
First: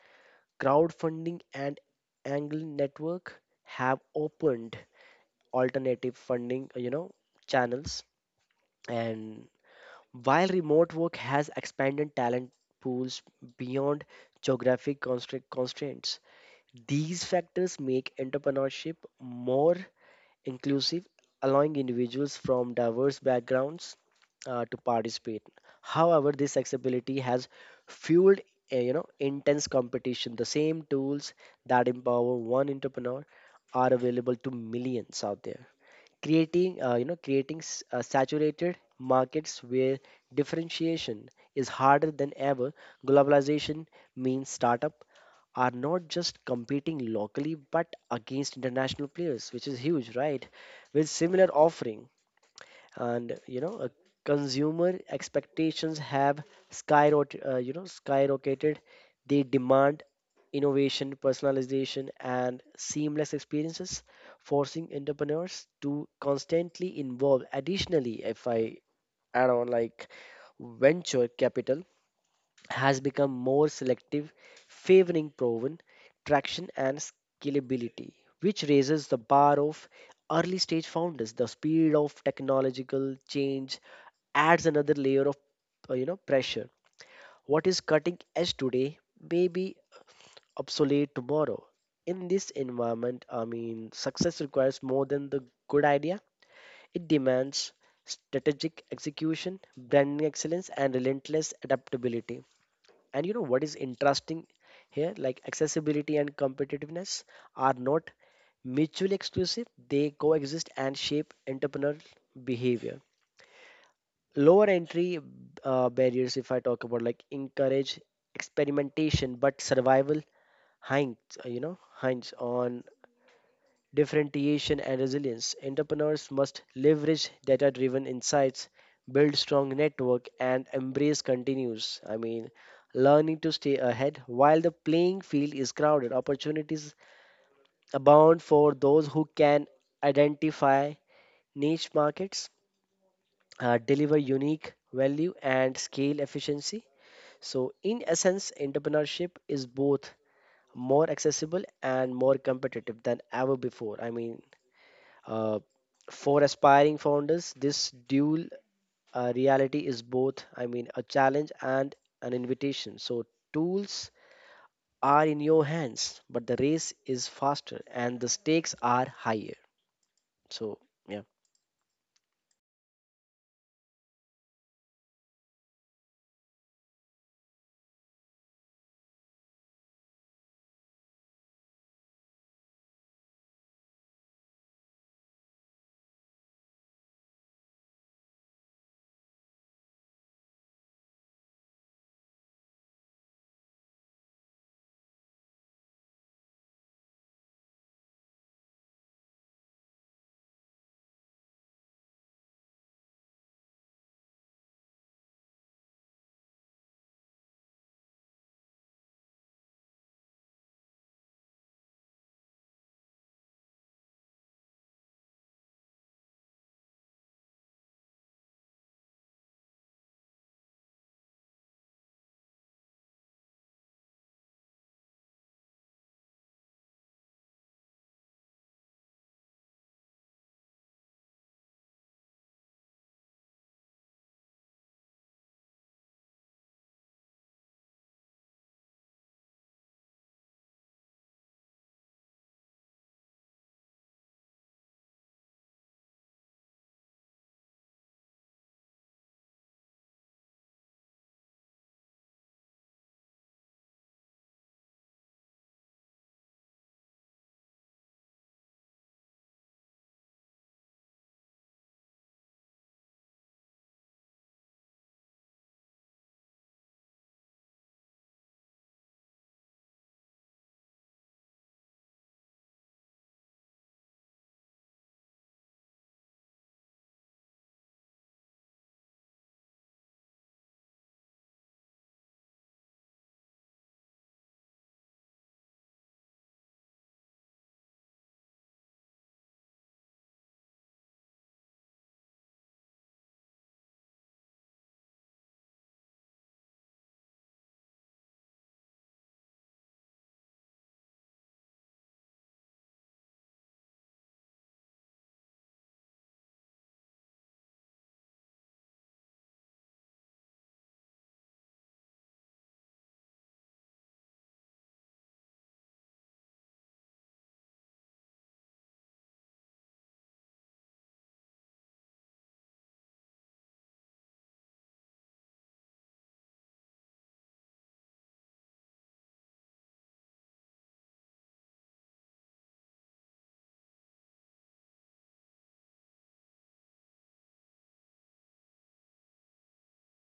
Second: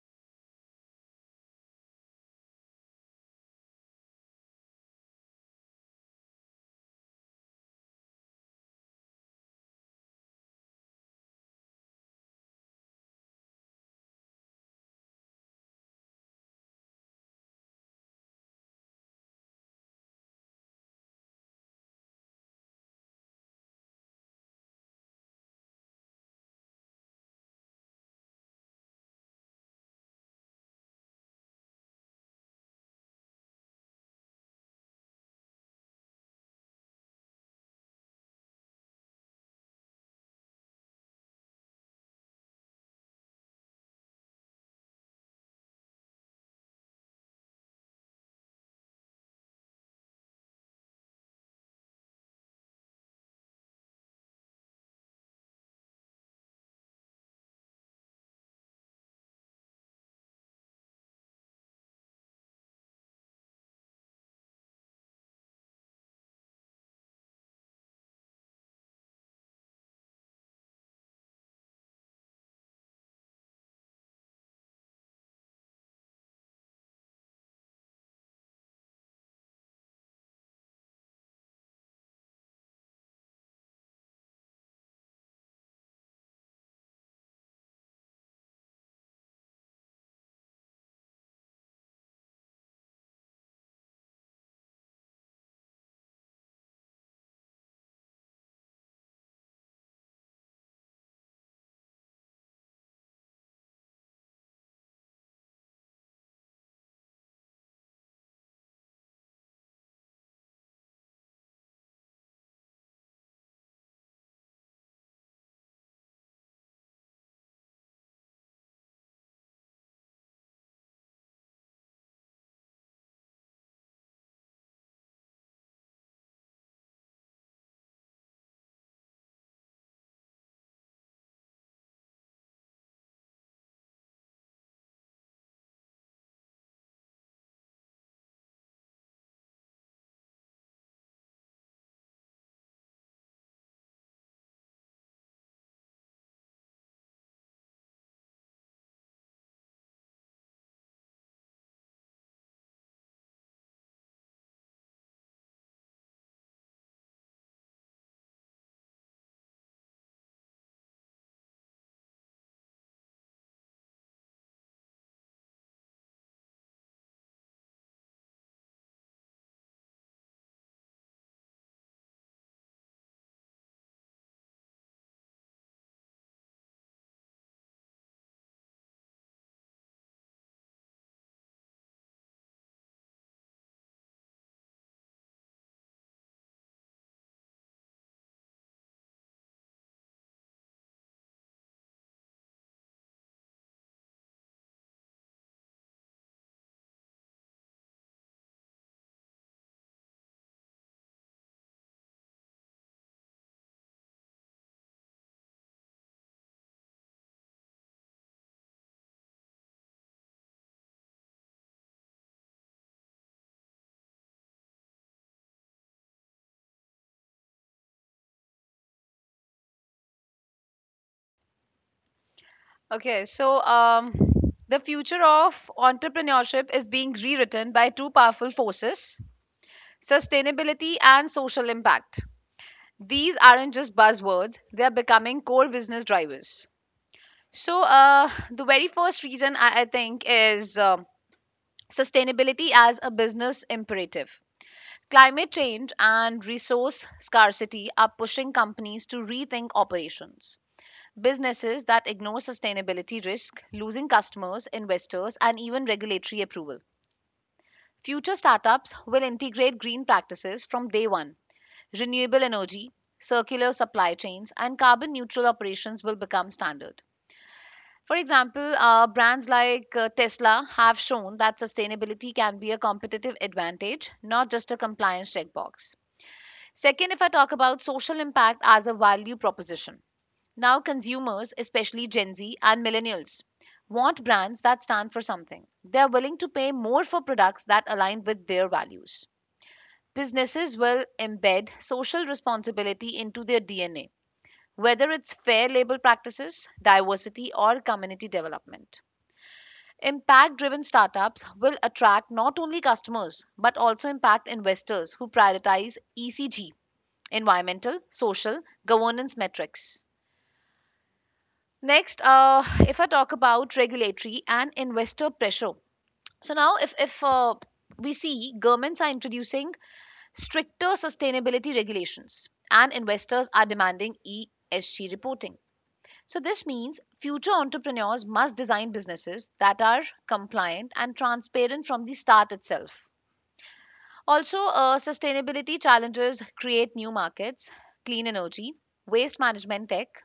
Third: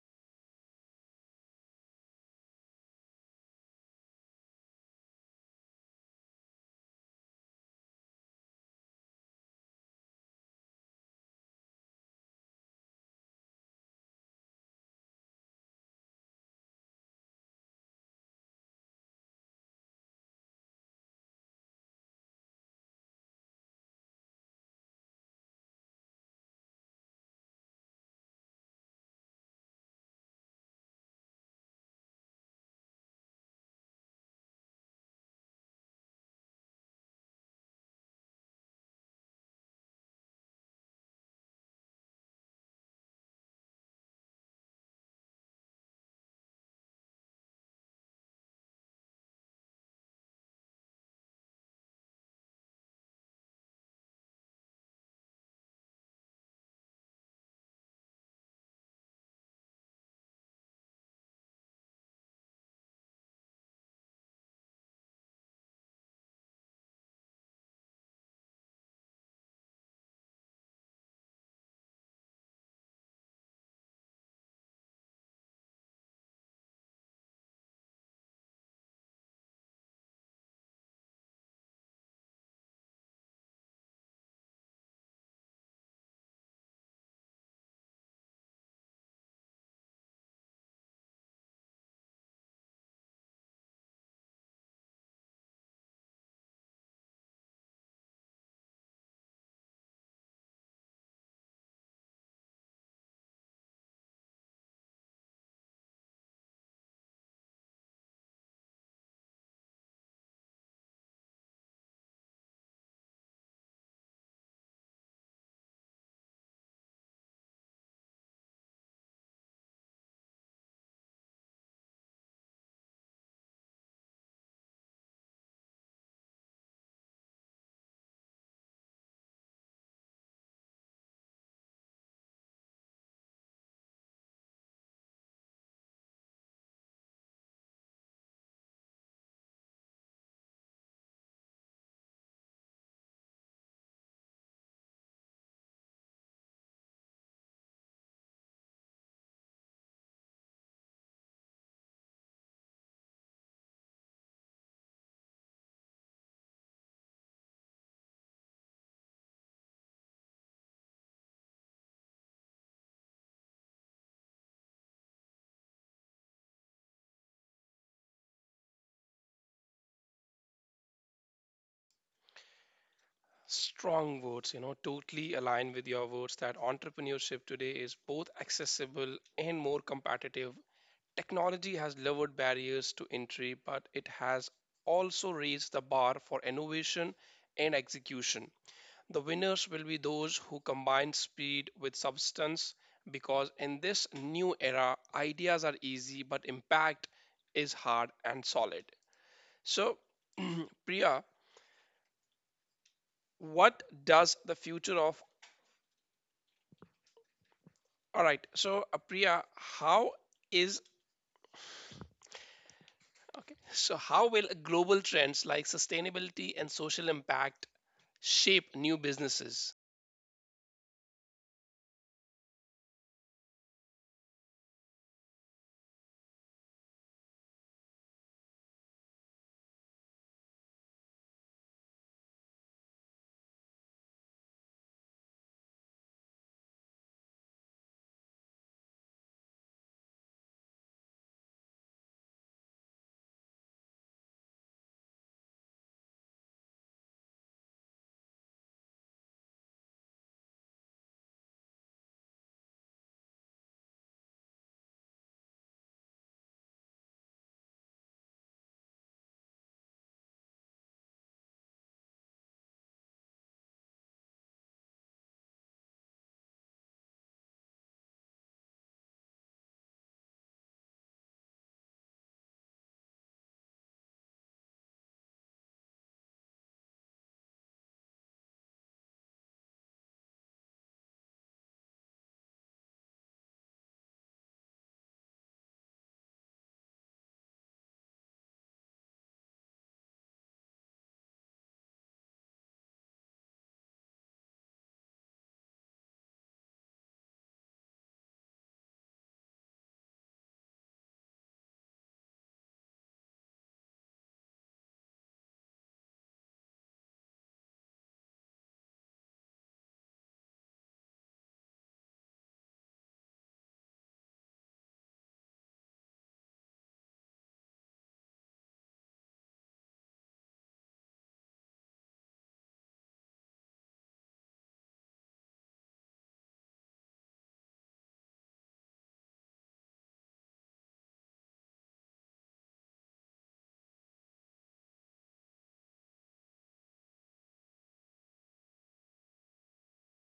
[SPEAKER 3] Crowdfunding and angle network have opened alternative funding, you know, channels. And while remote work has expanded talent pools beyond geographic constra- constraints, these factors make entrepreneurship more inclusive, allowing individuals from diverse backgrounds uh, to participate. However, this accessibility has fueled uh, you know intense competition. The same tools that empower one entrepreneur are available to millions out there, creating uh, you know, creating s- uh, saturated markets where differentiation is harder than ever. Globalization means startup are not just competing locally but against international players, which is huge, right? With similar offering, and you know, uh, consumer expectations have skyrocketed. Uh, you know, skyrocketed. They demand innovation, personalization, and seamless experiences, forcing entrepreneurs to constantly involve. Additionally, if I add on, like venture capital has become more selective, favoring proven traction and scalability, which raises the bar of early stage founders. The speed of technological change adds another layer of uh, you know pressure. What is cutting edge today may be obsolete tomorrow. In this environment, I mean, success requires more than the good idea. It demands strategic execution, branding excellence, and relentless adaptability. And you know what is interesting here? Like accessibility and competitiveness are not mutually exclusive, they coexist and shape entrepreneurial behavior. Lower entry uh, barriers, if I talk about, like encourage experimentation, but survival hinges, you know, hinge on differentiation, and resilience. Entrepreneurs must leverage data driven insights, build strong network, and embrace continuous. I mean, learning to stay ahead while the playing field is crowded. Opportunities abound for those who can identify niche markets, uh, deliver unique value, and scale efficiency. So, in essence, entrepreneurship is both more accessible and more competitive than ever before. I mean, Uh, for aspiring founders, this dual uh, reality is both, I mean, a challenge and an invitation. So, tools are in your hands, but the race is faster and the stakes are higher. So, yeah.
[SPEAKER 1] Strong words, you know, totally align with your words that entrepreneurship today is both accessible and more competitive. Technology has lowered barriers to entry, but it has also raised the bar for innovation and execution. The winners will be those who combine speed with substance because in this new era, ideas are easy, but impact is hard and solid. So, Priya, what does the future of all right? So, uh, Priya, how is okay? So, how will global trends like sustainability and social impact shape new businesses?
[SPEAKER 2] Okay, so um, the future of entrepreneurship is being rewritten by two powerful forces: sustainability and social impact. These aren't just buzzwords, they are becoming core business drivers. So, uh, the very first reason I, I think is um, sustainability as a business imperative. Climate change and resource scarcity are pushing companies to rethink operations. Businesses that ignore sustainability risk losing customers, investors, and even regulatory approval. Future startups will integrate green practices from day one. Renewable energy, circular supply chains, and carbon neutral operations will become standard. For example, uh, brands like uh, Tesla have shown that sustainability can be a competitive advantage, not just a compliance checkbox. Second, if I talk about social impact as a value proposition, now consumers, especially Gen Z and millennials, want brands that stand for something. They're willing to pay more for products that align with their values. Businesses will embed social responsibility into their D N A, whether it's fair labor practices, diversity, or community development. Impact driven startups will attract not only customers but also impact investors who prioritize E C G: environmental, social, governance metrics. Next, uh, if I talk about regulatory and investor pressure. So now, if, if uh, we see governments are introducing stricter sustainability regulations and investors are demanding E S G reporting. So this means future entrepreneurs must design businesses that are compliant and transparent from the start itself. Also, uh, sustainability challenges create new markets: clean energy, waste management tech,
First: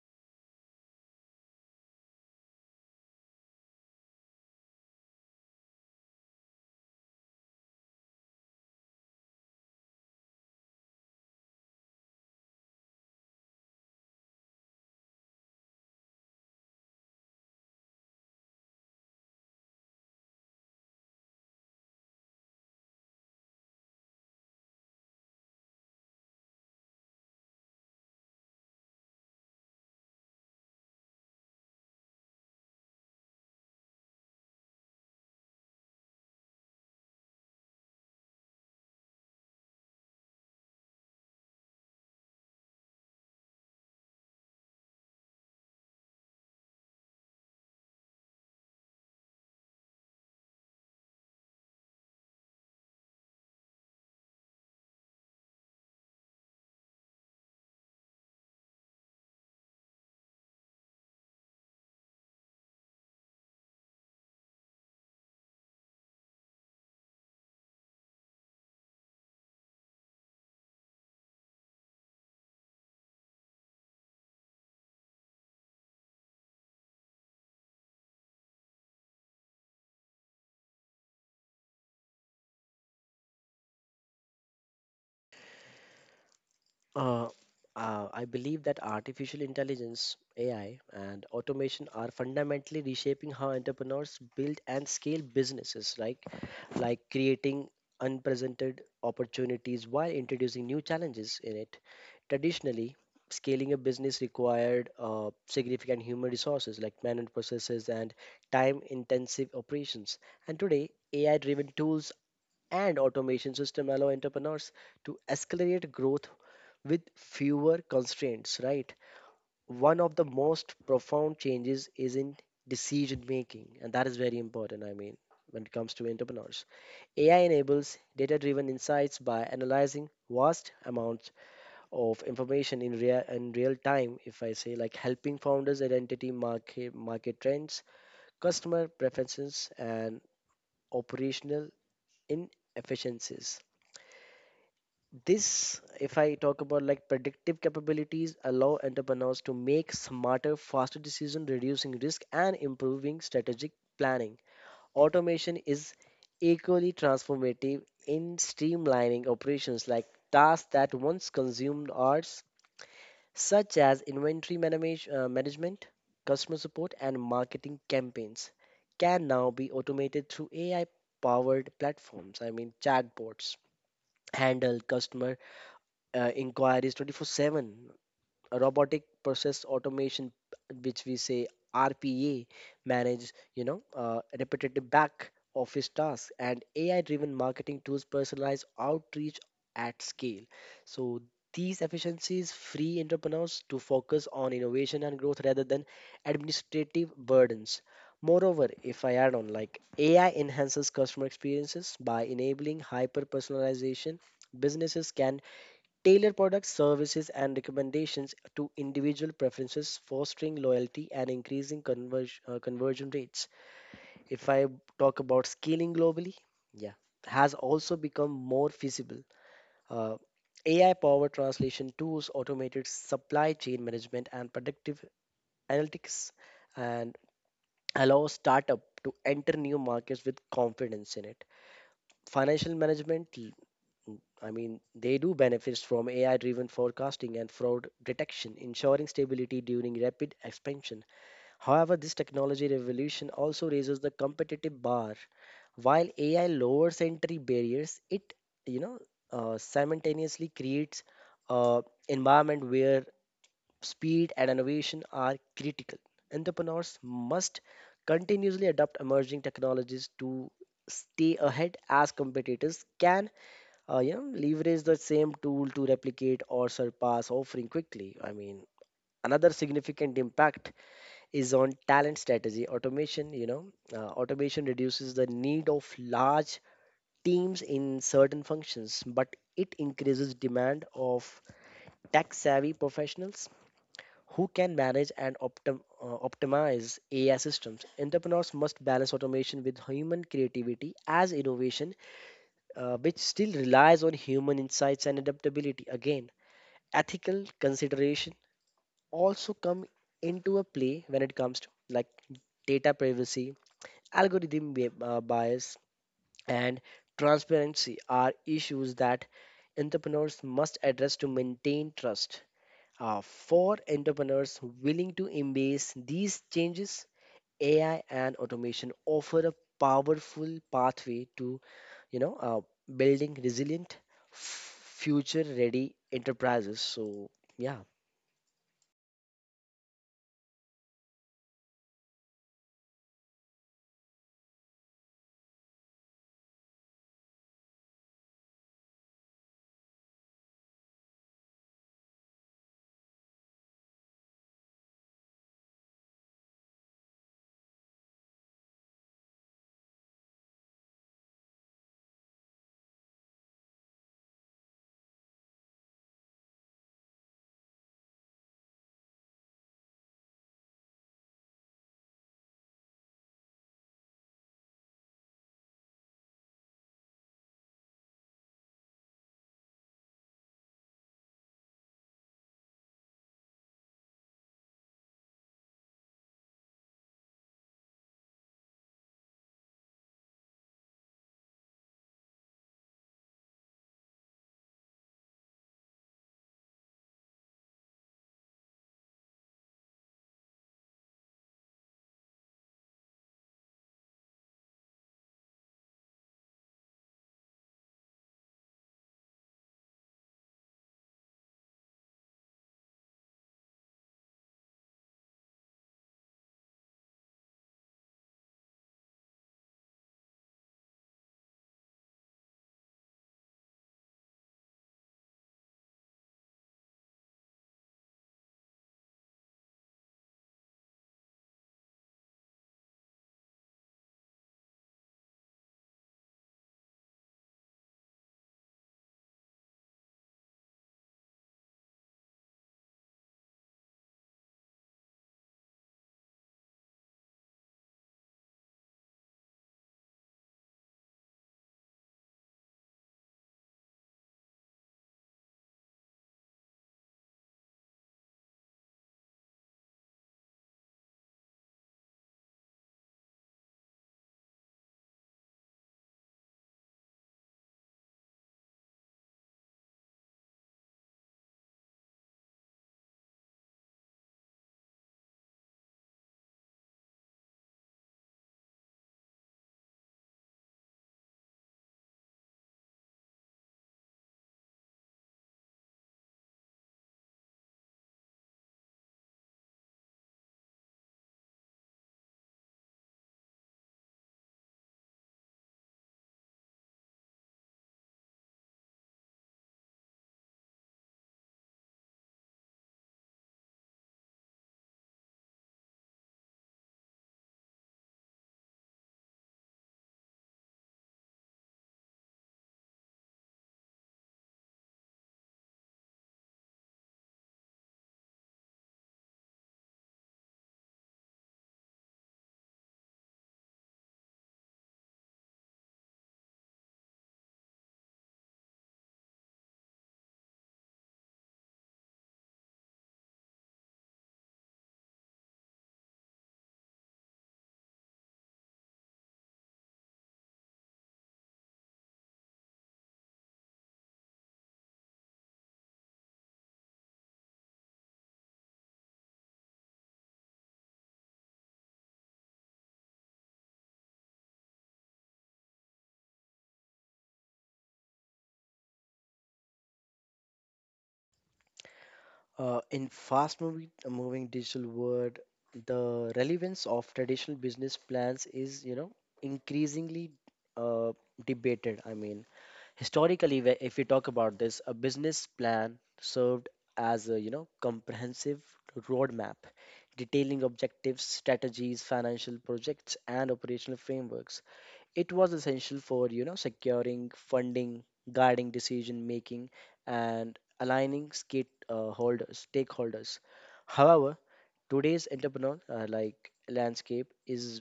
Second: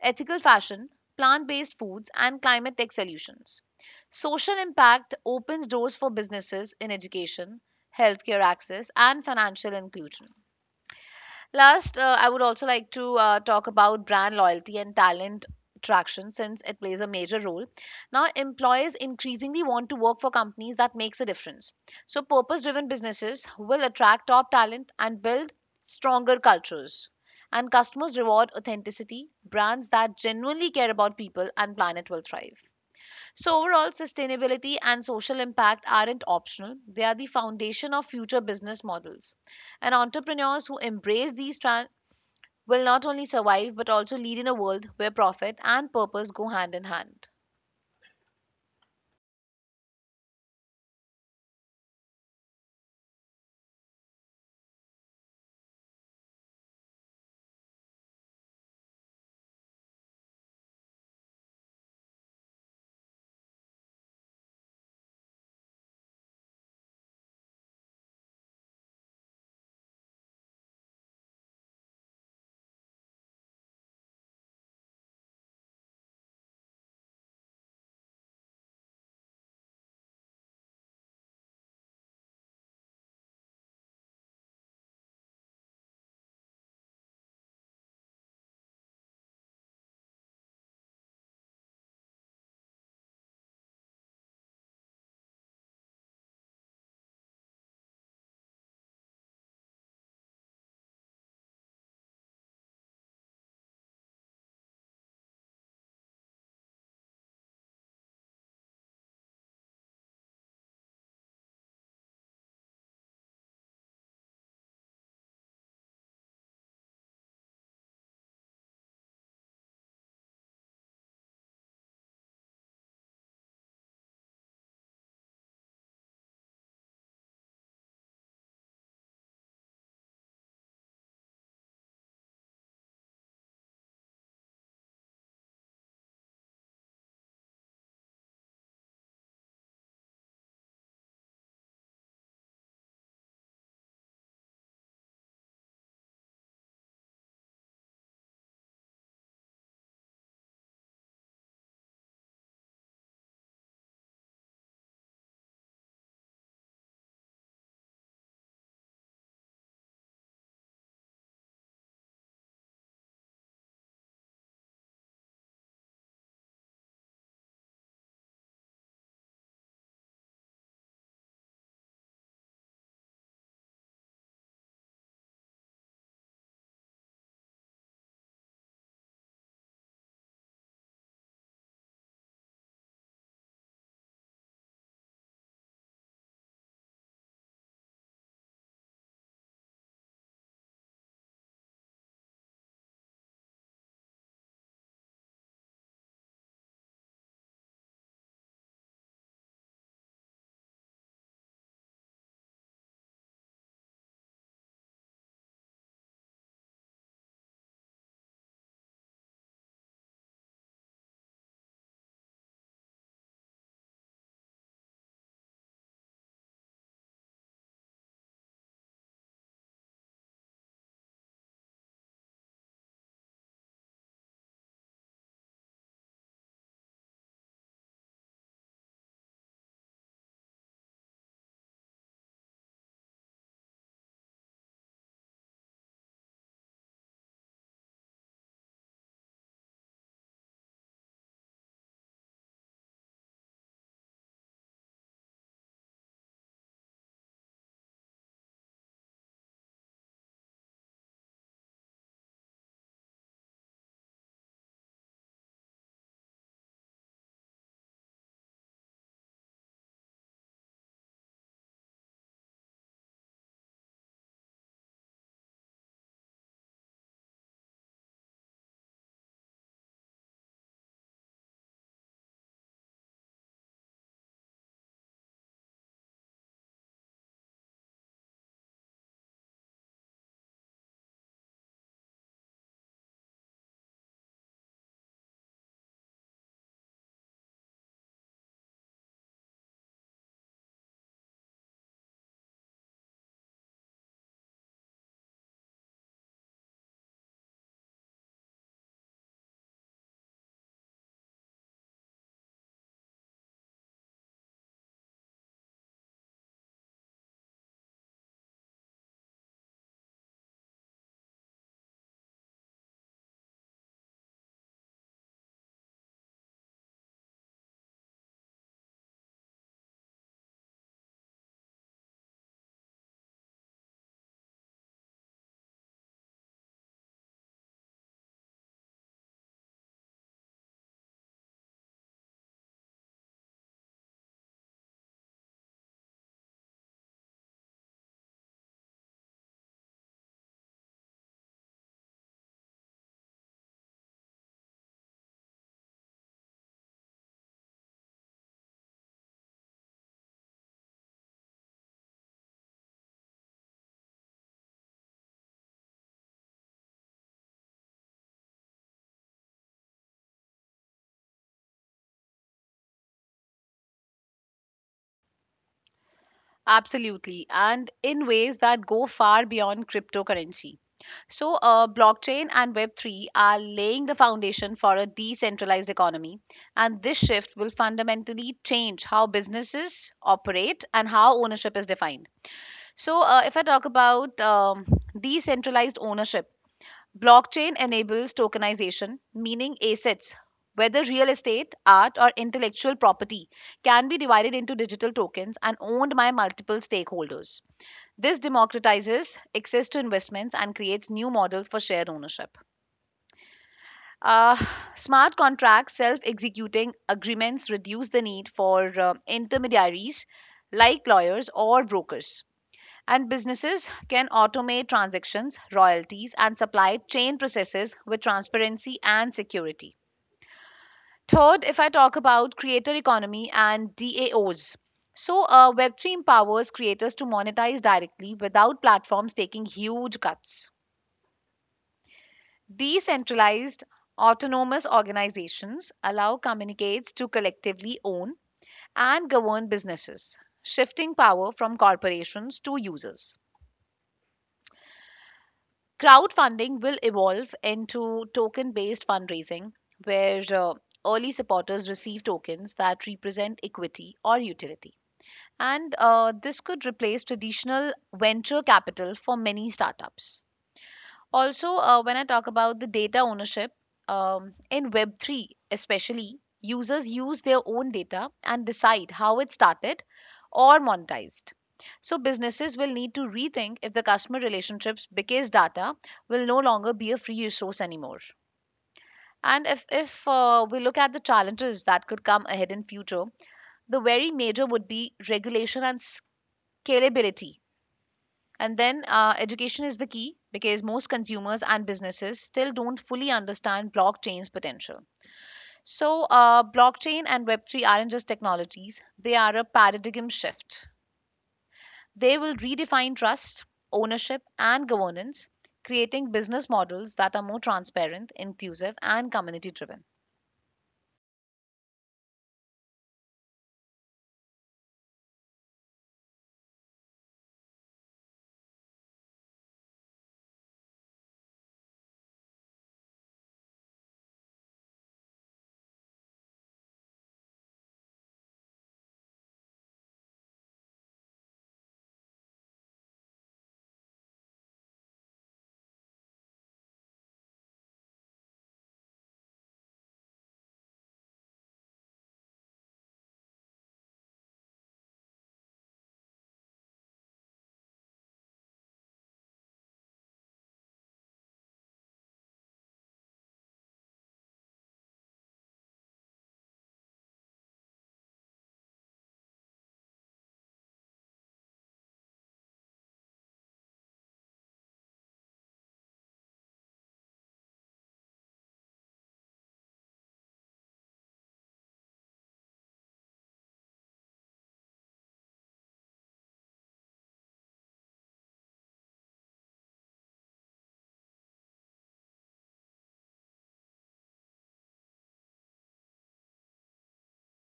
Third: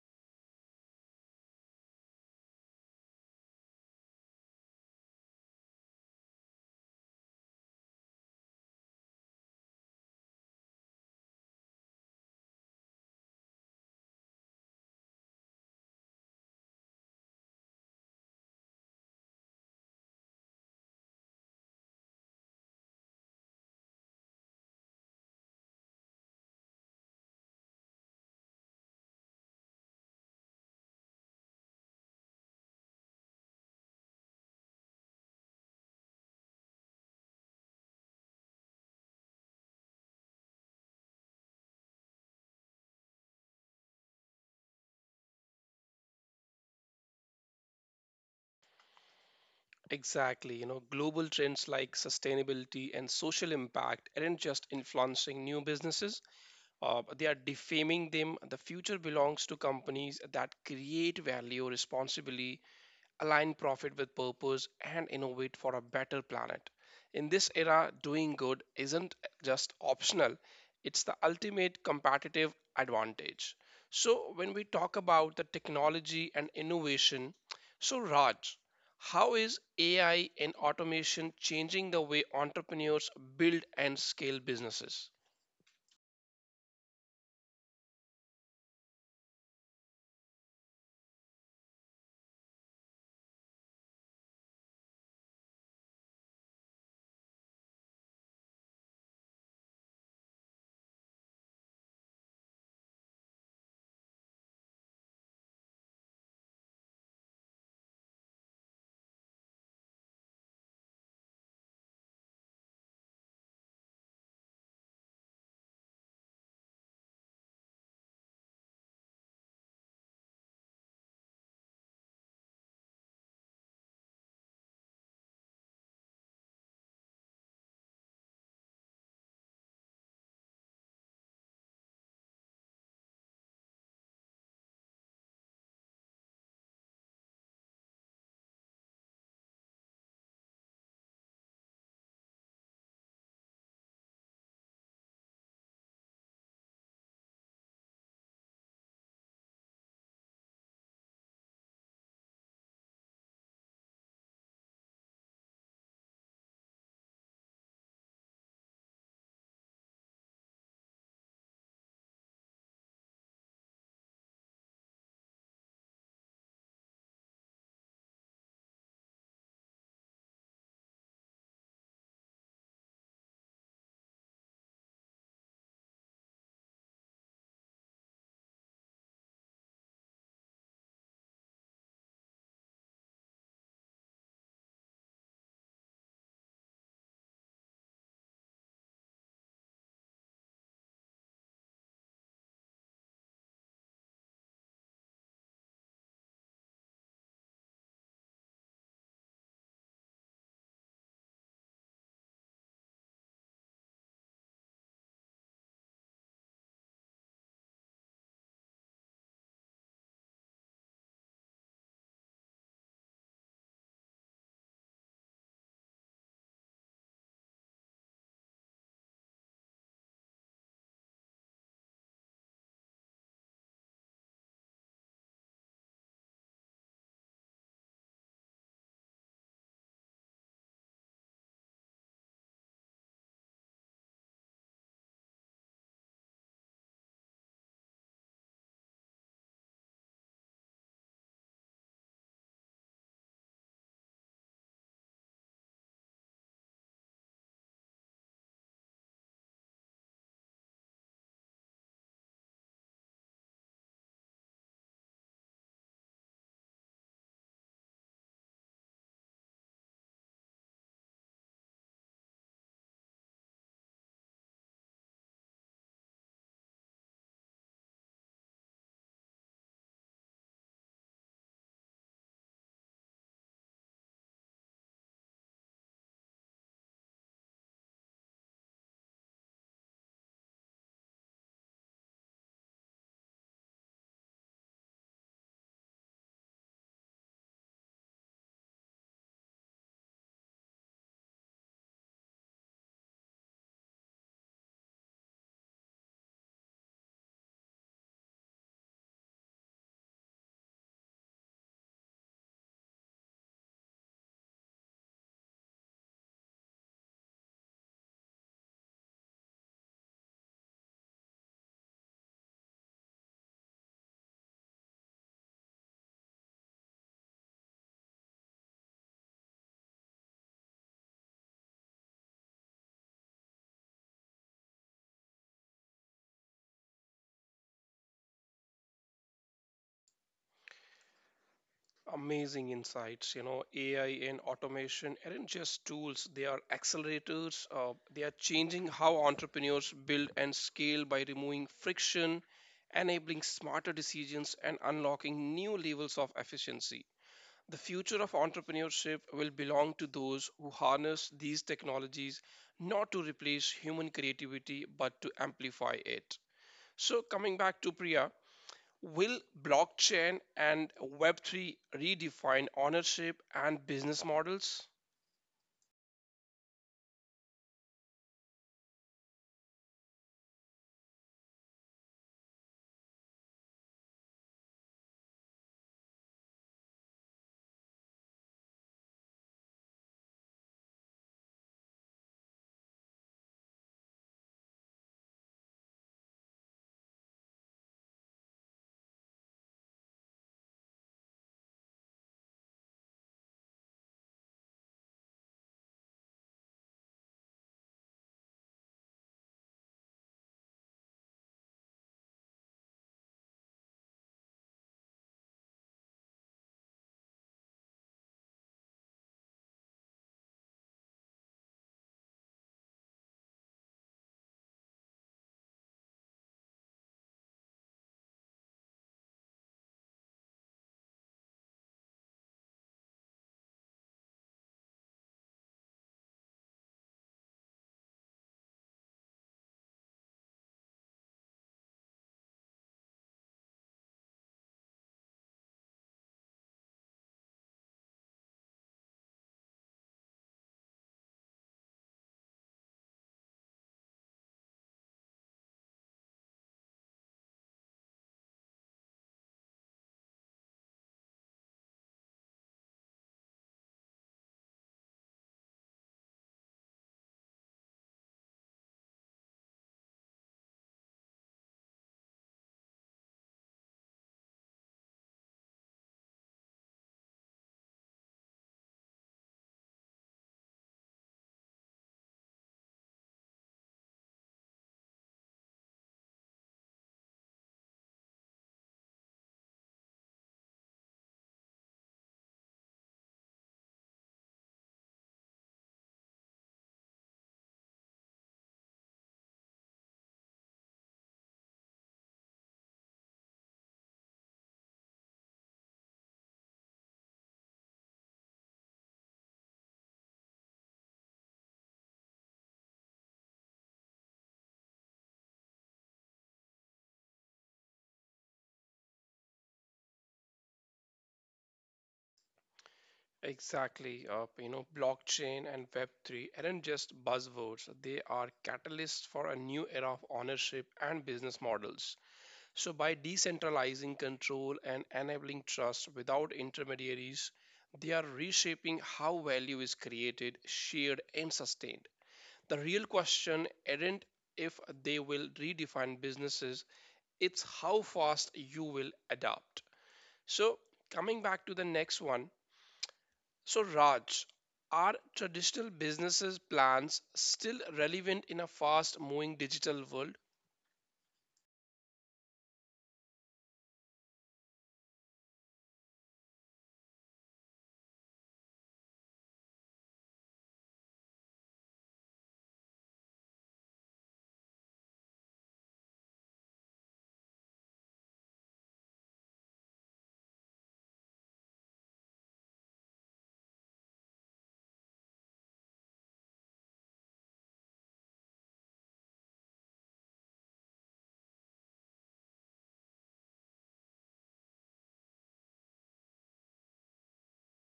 [SPEAKER 2] ethical fashion, plant based foods, and climate tech solutions. Social impact opens doors for businesses in education, healthcare access, and financial inclusion. Last, uh, I would also like to uh, talk about brand loyalty and talent attraction since it plays a major role. Now, employees increasingly want to work for companies that makes a difference. So, purpose-driven businesses will attract top talent and build stronger cultures. And customers reward authenticity. Brands that genuinely care about people and planet will thrive. So, overall, sustainability and social impact aren't optional. They are the foundation of future business models. And entrepreneurs who embrace these trends will not only survive but also lead in a world where profit and purpose go hand in hand.
[SPEAKER 1] Exactly. You know, global trends like sustainability and social impact aren't just influencing new businesses, uh, they are defaming them. The future belongs to companies that create value responsibly, align profit with purpose, and innovate for a better planet. In this era, doing good isn't just optional, it's the ultimate competitive advantage. So, when we talk about the technology and innovation, so Raj, how is A I and automation changing the way entrepreneurs build and scale businesses?
[SPEAKER 3] Uh, uh, I believe that artificial intelligence, A I, and automation are fundamentally reshaping how entrepreneurs build and scale businesses, like like creating unprecedented opportunities while introducing new challenges in it. Traditionally, scaling a business required uh, significant human resources like manual processes and time-intensive operations. And today, A I-driven tools and automation system allow entrepreneurs to accelerate growth with fewer constraints, right? One of the most profound changes is in decision making, and that is very important. I mean, when it comes to entrepreneurs, A I enables data driven insights by analyzing vast amounts of information in real, in real time, if I say, like helping founders identity market, market trends, customer preferences, and operational inefficiencies. This, if I talk about like predictive capabilities, allow entrepreneurs to make smarter, faster decisions, reducing risk and improving strategic planning. Automation is equally transformative in streamlining operations like tasks that once consumed hours, such as inventory manage, uh, management, customer support, and marketing campaigns, can now be automated through A I powered platforms. I mean, chatbots handle customer uh, inquiries twenty four seven, a robotic process automation which we say R P A, manage, you know, uh, repetitive back office tasks, and A I driven marketing tools personalize outreach at scale. So these efficiencies free entrepreneurs to focus on innovation and growth rather than administrative burdens. Moreover, if I add on, like A I enhances customer experiences by enabling hyper personalization, businesses can tailor products, services, and recommendations to individual preferences, fostering loyalty and increasing converge, uh, conversion rates. If I talk about scaling globally, yeah, has also become more feasible. Uh, A I powered translation tools, automated supply chain management, and predictive analytics, and allow startup to enter new markets with confidence in it. Financial management, I mean, they do benefit from A I driven forecasting and fraud detection, ensuring stability during rapid expansion. However, this technology revolution also raises the competitive bar. While A I lowers entry barriers, it, you know, uh, simultaneously creates an environment where speed and innovation are critical. Entrepreneurs must continuously adopt emerging technologies to stay ahead, as competitors can, uh, yeah, leverage the same tool to replicate or surpass offering quickly. I mean, another significant impact is on talent strategy automation. You know, uh, automation reduces the need of large teams in certain functions, but it increases demand of tech-savvy professionals who can manage and optim- uh, optimize A I systems. Entrepreneurs must balance automation with human creativity as innovation, uh, which still relies on human insights and adaptability. Again, ethical consideration also come into a play when it comes to like data privacy, algorithm bi- uh, bias, and transparency are issues that entrepreneurs must address to maintain trust. Uh, for entrepreneurs willing to embrace these changes, AI and automation offer a powerful pathway to, you know uh, building resilient, future ready enterprises. So, yeah.
[SPEAKER 1] Amazing insights. You know, A I and automation aren't just tools, they are accelerators. Uh, they are changing how entrepreneurs build and scale by removing friction, enabling smarter decisions, and unlocking new levels of efficiency. The future of entrepreneurship will belong to those who harness these technologies not to replace human creativity but to amplify it. So, coming back to Priya, will blockchain and Web three redefine ownership and business models?
[SPEAKER 2] Absolutely, and in ways that go far beyond cryptocurrency. So, uh, blockchain and web three are laying the foundation for a decentralized economy, and this shift will fundamentally change how businesses operate and how ownership is defined. So, uh, if I talk about um, decentralized ownership, blockchain enables tokenization, meaning assets, whether real estate, art, or intellectual property, can be divided into digital tokens and owned by multiple stakeholders. This democratizes access to investments and creates new models for shared ownership. Uh, smart contracts, self executing agreements reduce the need for uh, intermediaries like lawyers or brokers. And businesses can automate transactions, royalties, and supply chain processes with transparency and security. Third, if I talk about creator economy and D A Os. So, uh, web three empowers creators to monetize directly without platforms taking huge cuts. Decentralized autonomous organizations allow communicates to collectively own and govern businesses, shifting power from corporations to users. Crowdfunding will evolve into token based fundraising, where uh, early supporters receive tokens that represent equity or utility. And uh, this could replace traditional venture capital for many startups. Also, uh, when I talk about the data ownership, um, in web three especially, users use their own data and decide how it started or monetized. So, businesses will need to rethink if the customer relationships because data will no longer be a free resource anymore. And if, if uh, we look at the challenges that could come ahead in future, the very major would be regulation and scalability, and then uh, education is the key because most consumers and businesses still don't fully understand blockchain's potential. So, uh, blockchain and web three aren't just technologies, they are a paradigm shift. They will redefine trust, ownership, and governance, creating business models that are more transparent, inclusive, and community driven.
[SPEAKER 1] Exactly. Uh, you know, blockchain and Web three aren't just buzzwords, they are catalysts for a new era of ownership and business models. So, by decentralizing control and enabling trust without intermediaries, they are reshaping how value is created, shared, and sustained. The real question isn't if they will redefine businesses, it's how fast you will adapt. So, coming back to the next one. So, Raj, are traditional businesses plans still relevant in a fast moving digital world?
[SPEAKER 3] Uh, in fast moving, moving digital world, the relevance of traditional business plans is, you know, increasingly uh, debated. I mean, historically, wh- if we talk about this, a business plan served as a, you know, comprehensive roadmap detailing objectives, strategies, financial projects, and operational frameworks. It was essential for, you know, securing funding, guiding decision making, and aligning skate, uh, holders, stakeholders. However, today's entrepreneur, uh, like landscape is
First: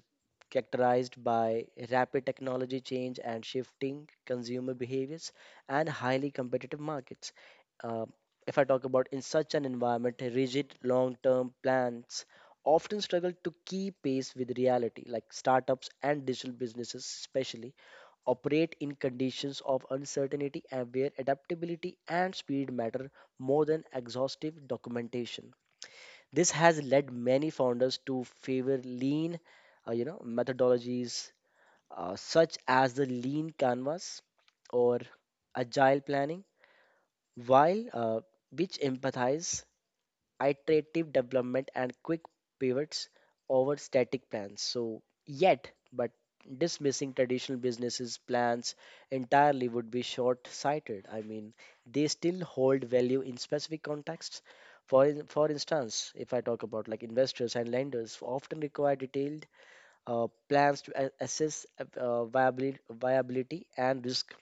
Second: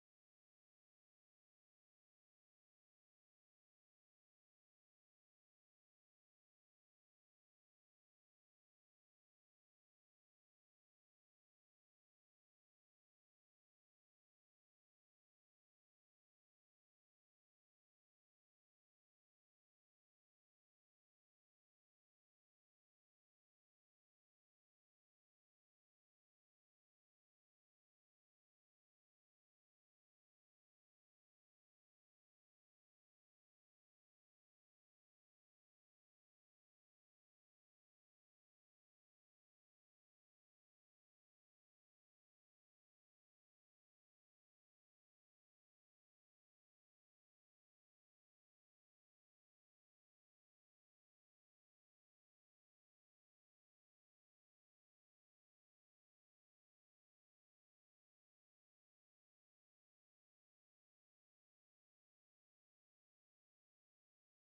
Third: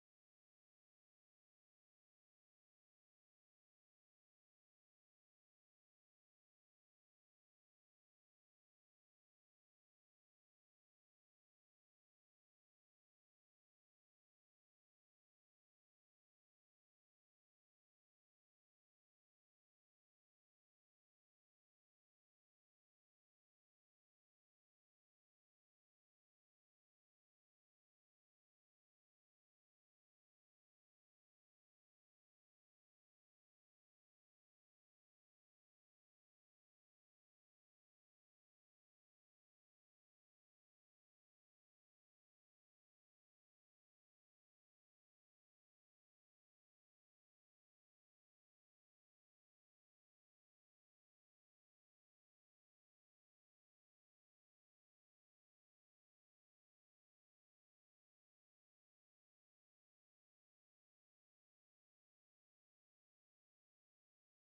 [SPEAKER 3] characterized by rapid technology change and shifting consumer behaviors and highly competitive markets. Uh, if I talk about, in such an environment, rigid long-term plans often struggle to keep pace with reality. Like startups and digital businesses, especially, operate in conditions of uncertainty and where adaptability and speed matter more than exhaustive documentation. This has led many founders to favor lean, uh, you know, methodologies, uh, such as the lean canvas or agile planning, while uh, which empathize iterative development and quick pivots over static plans. So, yet, but dismissing traditional businesses' plans entirely would be short sighted. I mean, they still hold value in specific contexts. For, in- for instance, if I talk about, like, investors and lenders often require detailed uh, plans to a- assess uh, viability, viability and risk.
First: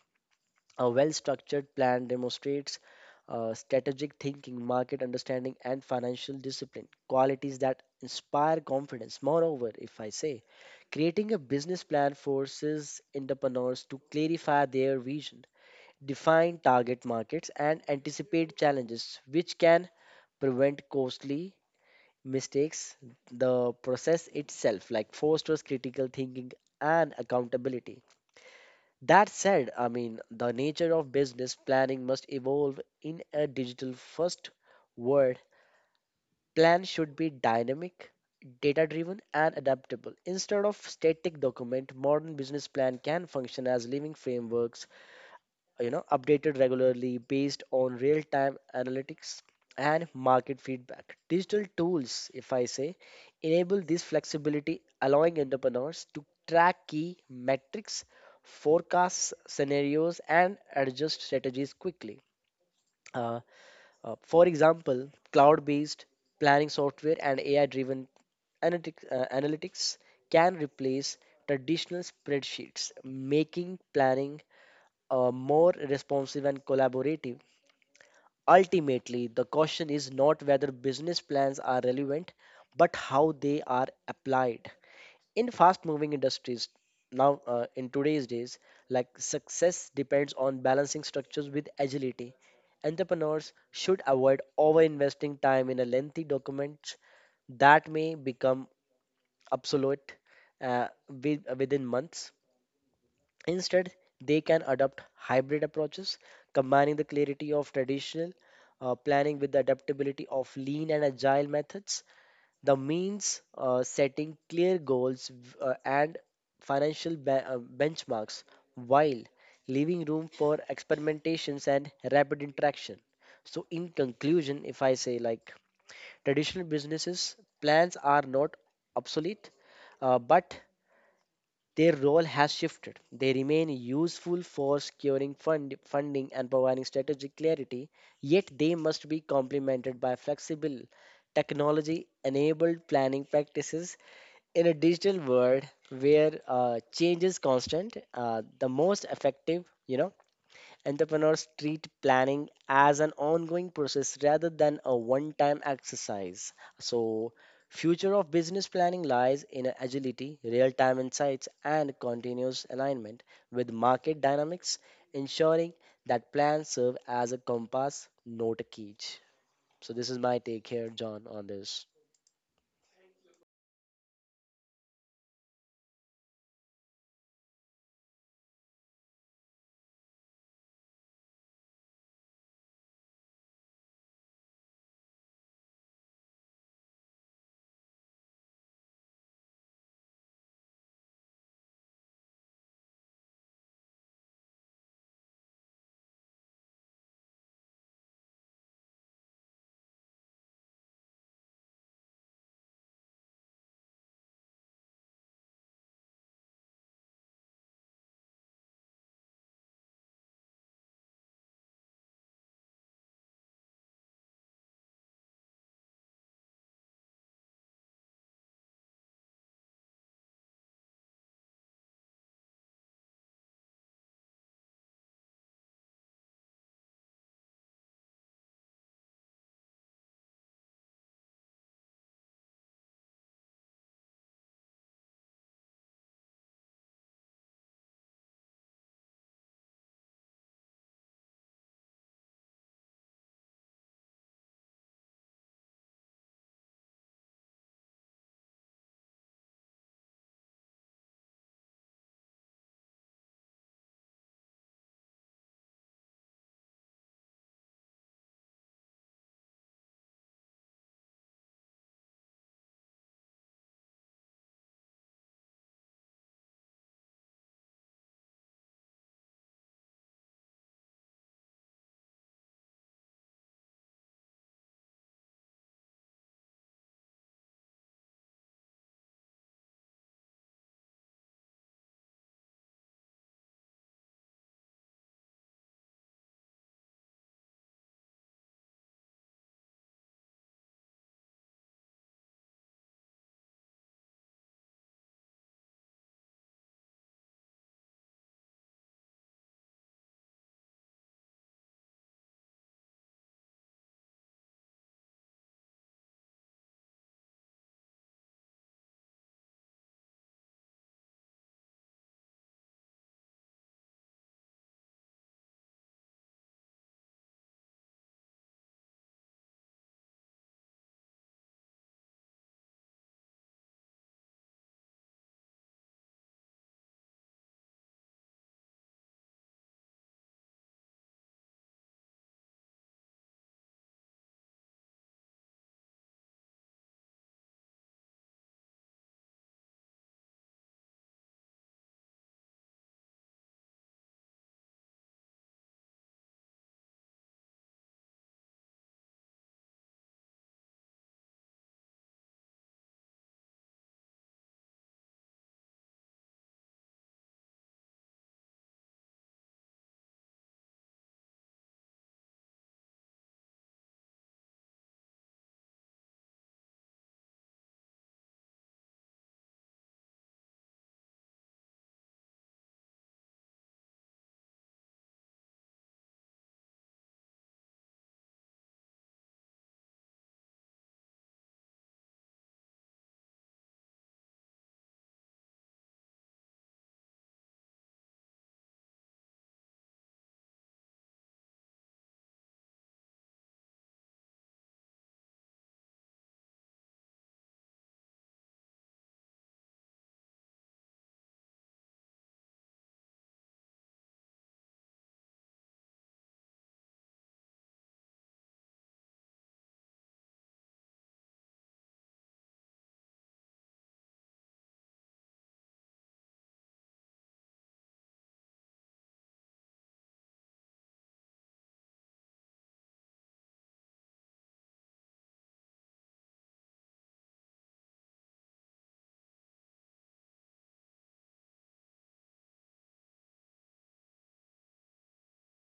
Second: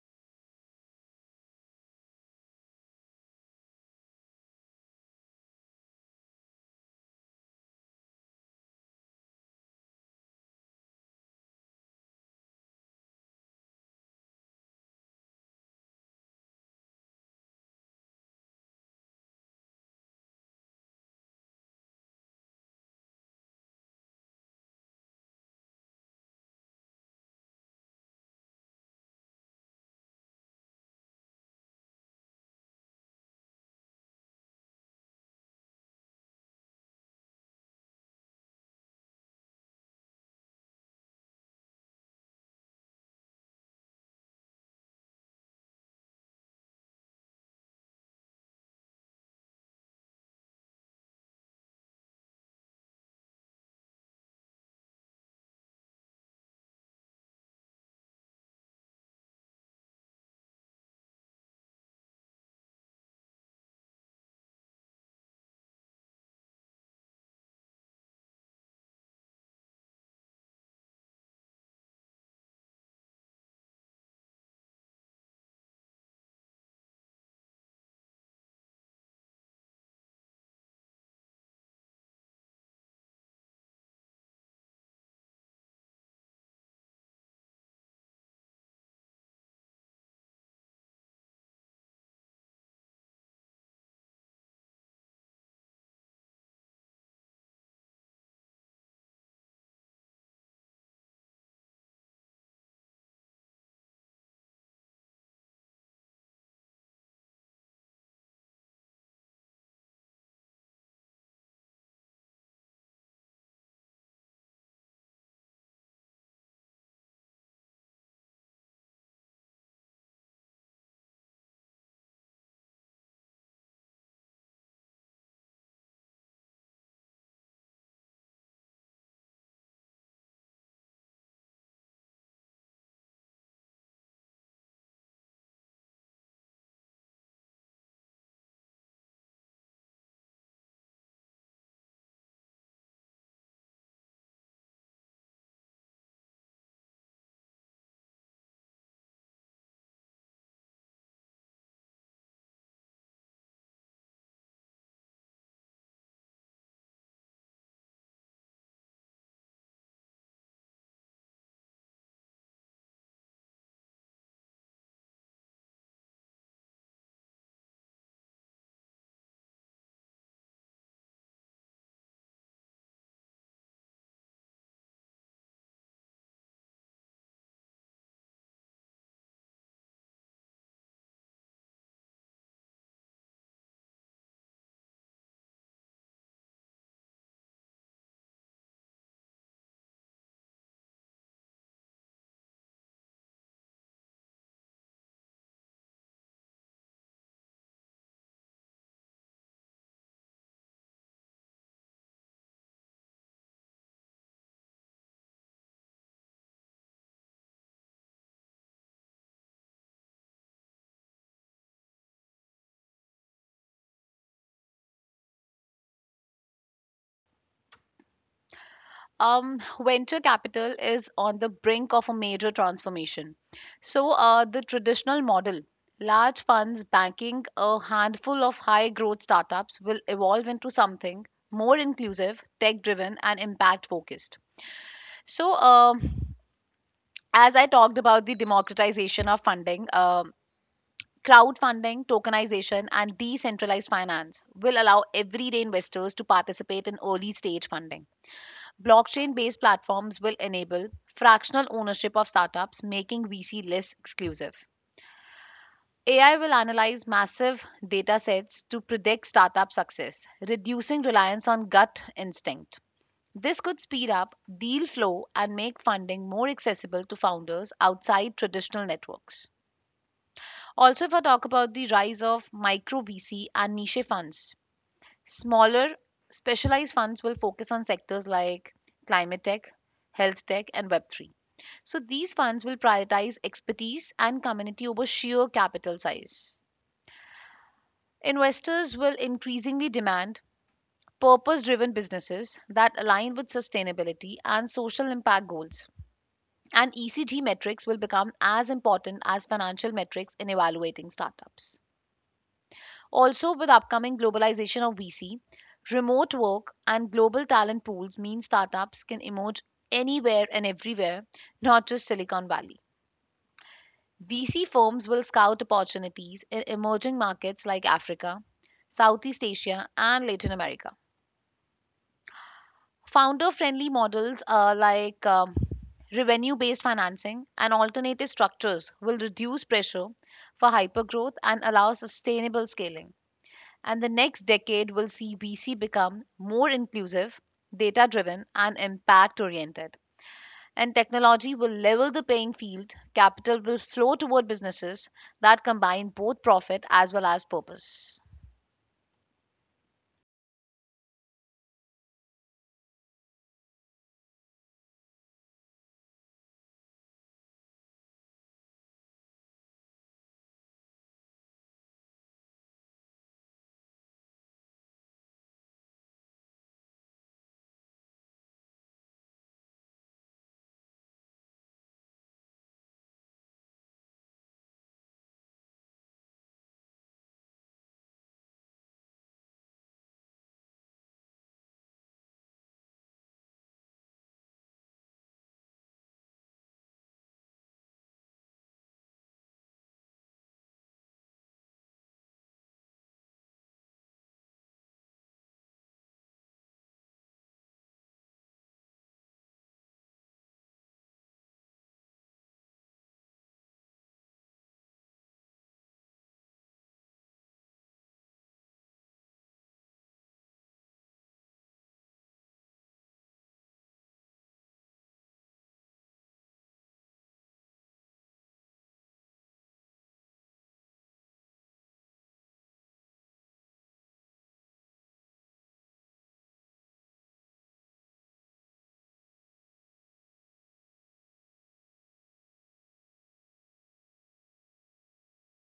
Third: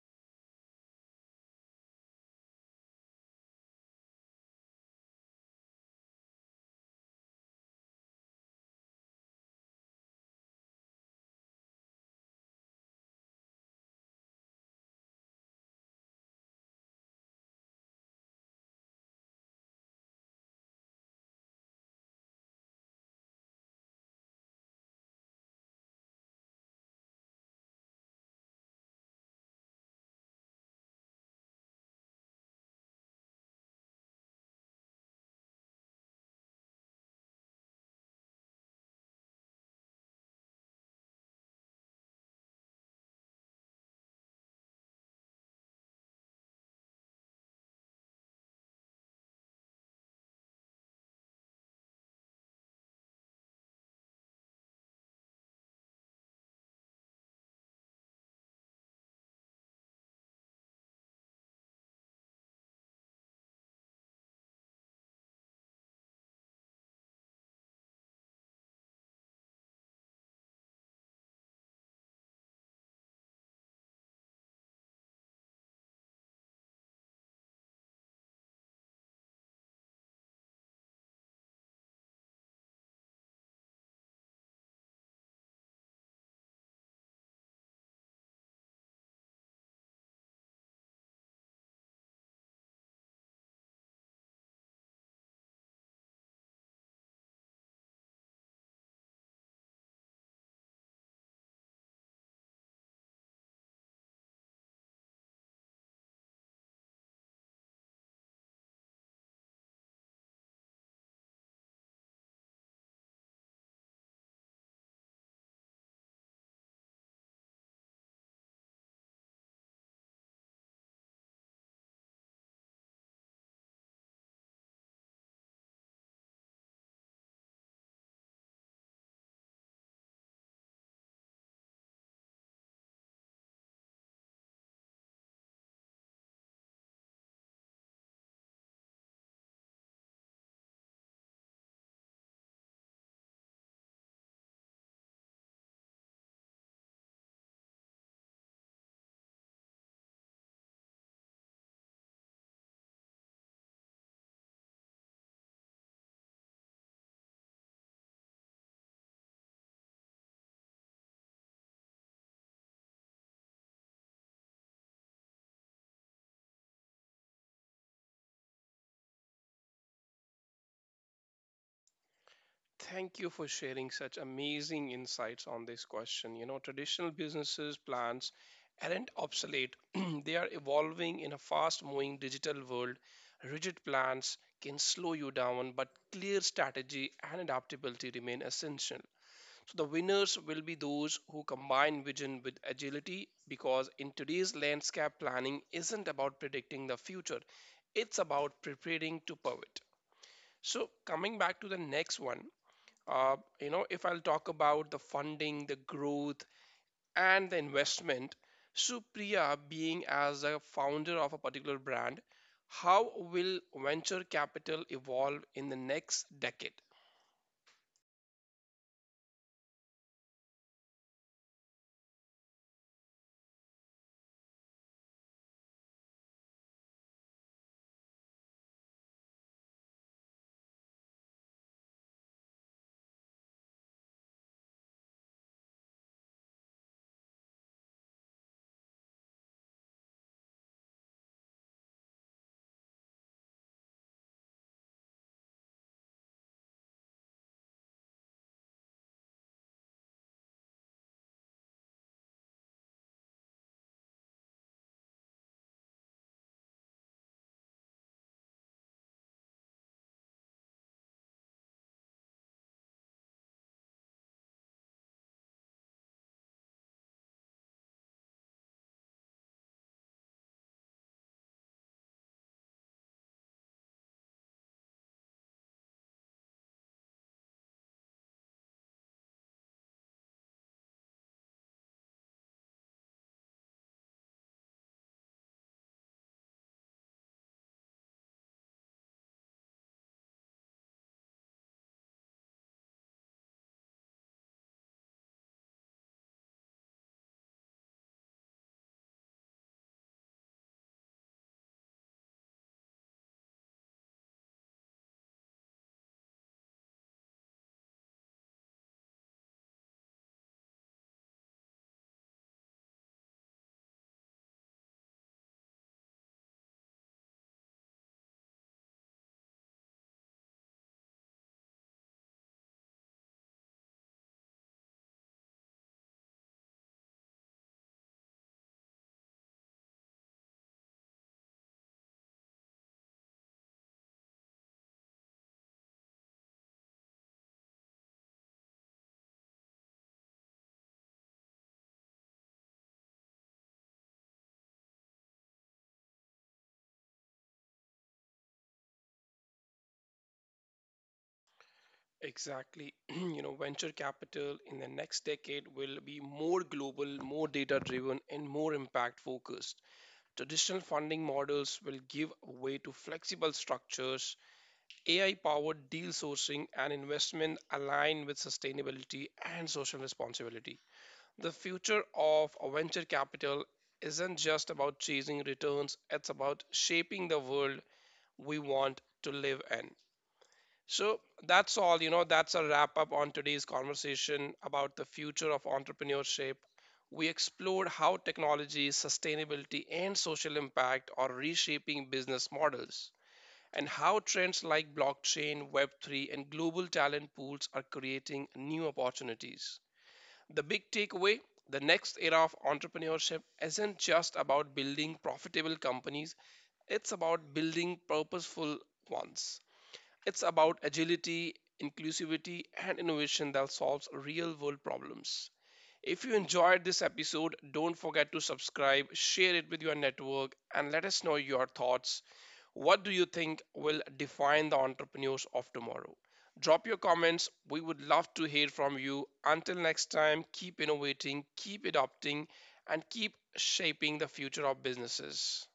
[SPEAKER 3] A well structured plan demonstrates uh, strategic thinking, market understanding, and financial discipline, qualities that inspire confidence. Moreover, if I say, creating a business plan forces entrepreneurs to clarify their vision, define target markets, and anticipate challenges, which can prevent costly mistakes. The process itself, like, fosters critical thinking and accountability. That said, I mean, the nature of business planning must evolve in a digital first world. Plan should be dynamic, data driven, and adaptable. Instead of static document, modern business plan can function as living frameworks, you know, updated regularly based on real time analytics and market feedback. Digital tools, if I say, enable this flexibility, allowing entrepreneurs to track key metrics, forecast scenarios, and adjust strategies quickly. uh, uh, for example, cloud based planning software and AI driven analytics, uh, analytics can replace traditional spreadsheets, making planning uh, more responsive and collaborative. Ultimately, the question is not whether business plans are relevant, but how they are applied. In fast moving industries, now, uh, in today's days, like, success depends on balancing structures with agility. Entrepreneurs should avoid over investing time in a lengthy document that may become obsolete, uh, with, within months. Instead, they can adopt hybrid approaches, combining the clarity of traditional uh, planning with the adaptability of lean and agile methods. The means, uh, setting clear goals uh, and financial be- uh, benchmarks while leaving room for experimentations and rapid interaction. So, in conclusion, if I say, like, traditional businesses, plans are not obsolete, uh, but their role has shifted. They remain useful for securing fund, funding and providing strategic clarity, yet they must be complemented by flexible, technology enabled planning practices. In a digital world where, uh, change is constant, uh, the most effective, you know, entrepreneurs treat planning as an ongoing process rather than a one-time exercise. So, future of business planning lies in agility, real-time insights, and continuous alignment with market dynamics, ensuring that plans serve as a compass, not a cage. So this is my take here, John, on this.
[SPEAKER 1] Thank you for sharing such amazing insights on this question. You know, traditional businesses plans aren't obsolete. They are evolving in a fast moving digital world. Rigid plans can slow you down, but clear strategy and adaptability remain essential. So the winners will be those who combine vision with agility because in today's landscape planning isn't about predicting the future, it's about preparing to pivot. So coming back to the next one, uh, you know, if I'll talk about the funding, the growth, and the investment, Supriya being as a founder of a particular brand, how will venture capital evolve in the next decade?
[SPEAKER 2] um, venture capital is on the brink of a major transformation. So, uh, the traditional model, large funds banking a handful of high growth startups, will evolve into something more inclusive, tech driven, and impact focused. So, um as I talked about the democratization of funding, um crowdfunding, tokenization, and decentralized finance will allow everyday investors to participate in early stage funding. Blockchain based platforms will enable fractional ownership of startups, making V C less exclusive. A I will analyze massive data sets to predict startup success, reducing reliance on gut instinct. This could speed up deal flow and make funding more accessible to founders outside traditional networks. Also, if I talk about the rise of micro V C and niche funds, smaller specialized funds will focus on sectors like climate tech, health tech, and web three. So these funds will prioritize expertise and community over sheer capital size. Investors will increasingly demand purpose driven businesses that align with sustainability and social impact goals. And E C G metrics will become as important as financial metrics in evaluating startups. Also, with upcoming globalization of V C, remote work and global talent pools mean startups can emerge anywhere and everywhere, not just Silicon Valley. V C firms will scout opportunities in emerging markets like Africa, Southeast Asia, and Latin America. Founder friendly models uh, like um, revenue based financing and alternative structures will reduce pressure for hypergrowth and allow sustainable scaling. And the next decade will see V C become more inclusive, data driven, and impact oriented. And technology will level the playing field. Capital will flow toward businesses that combine both profit as well as purpose.
[SPEAKER 1] Exactly. You know, venture capital in the next decade will be more global, more data driven, and more impact focused. Traditional funding models will give way to flexible structures, A I powered deal sourcing, and investment aligned with sustainability and social responsibility. The future of venture capital isn't just about chasing returns, it's about shaping the world we want to live in. So that's all, you know, that's a wrap up on today's conversation about the future of entrepreneurship. We explored how technology, sustainability, and social impact are reshaping business models, and how trends like blockchain, Web three, and global talent pools are creating new opportunities. The big takeaway: the next era of entrepreneurship isn't just about building profitable companies, it's about building purposeful ones. It's about agility, inclusivity, and innovation that solves real world problems. If you enjoyed this episode, don't forget to subscribe, share it with your network, and let us know your thoughts. What do you think will define the entrepreneurs of tomorrow? Drop your comments. We would love to hear from you. Until next time, keep innovating, keep adopting, and keep shaping the future of businesses.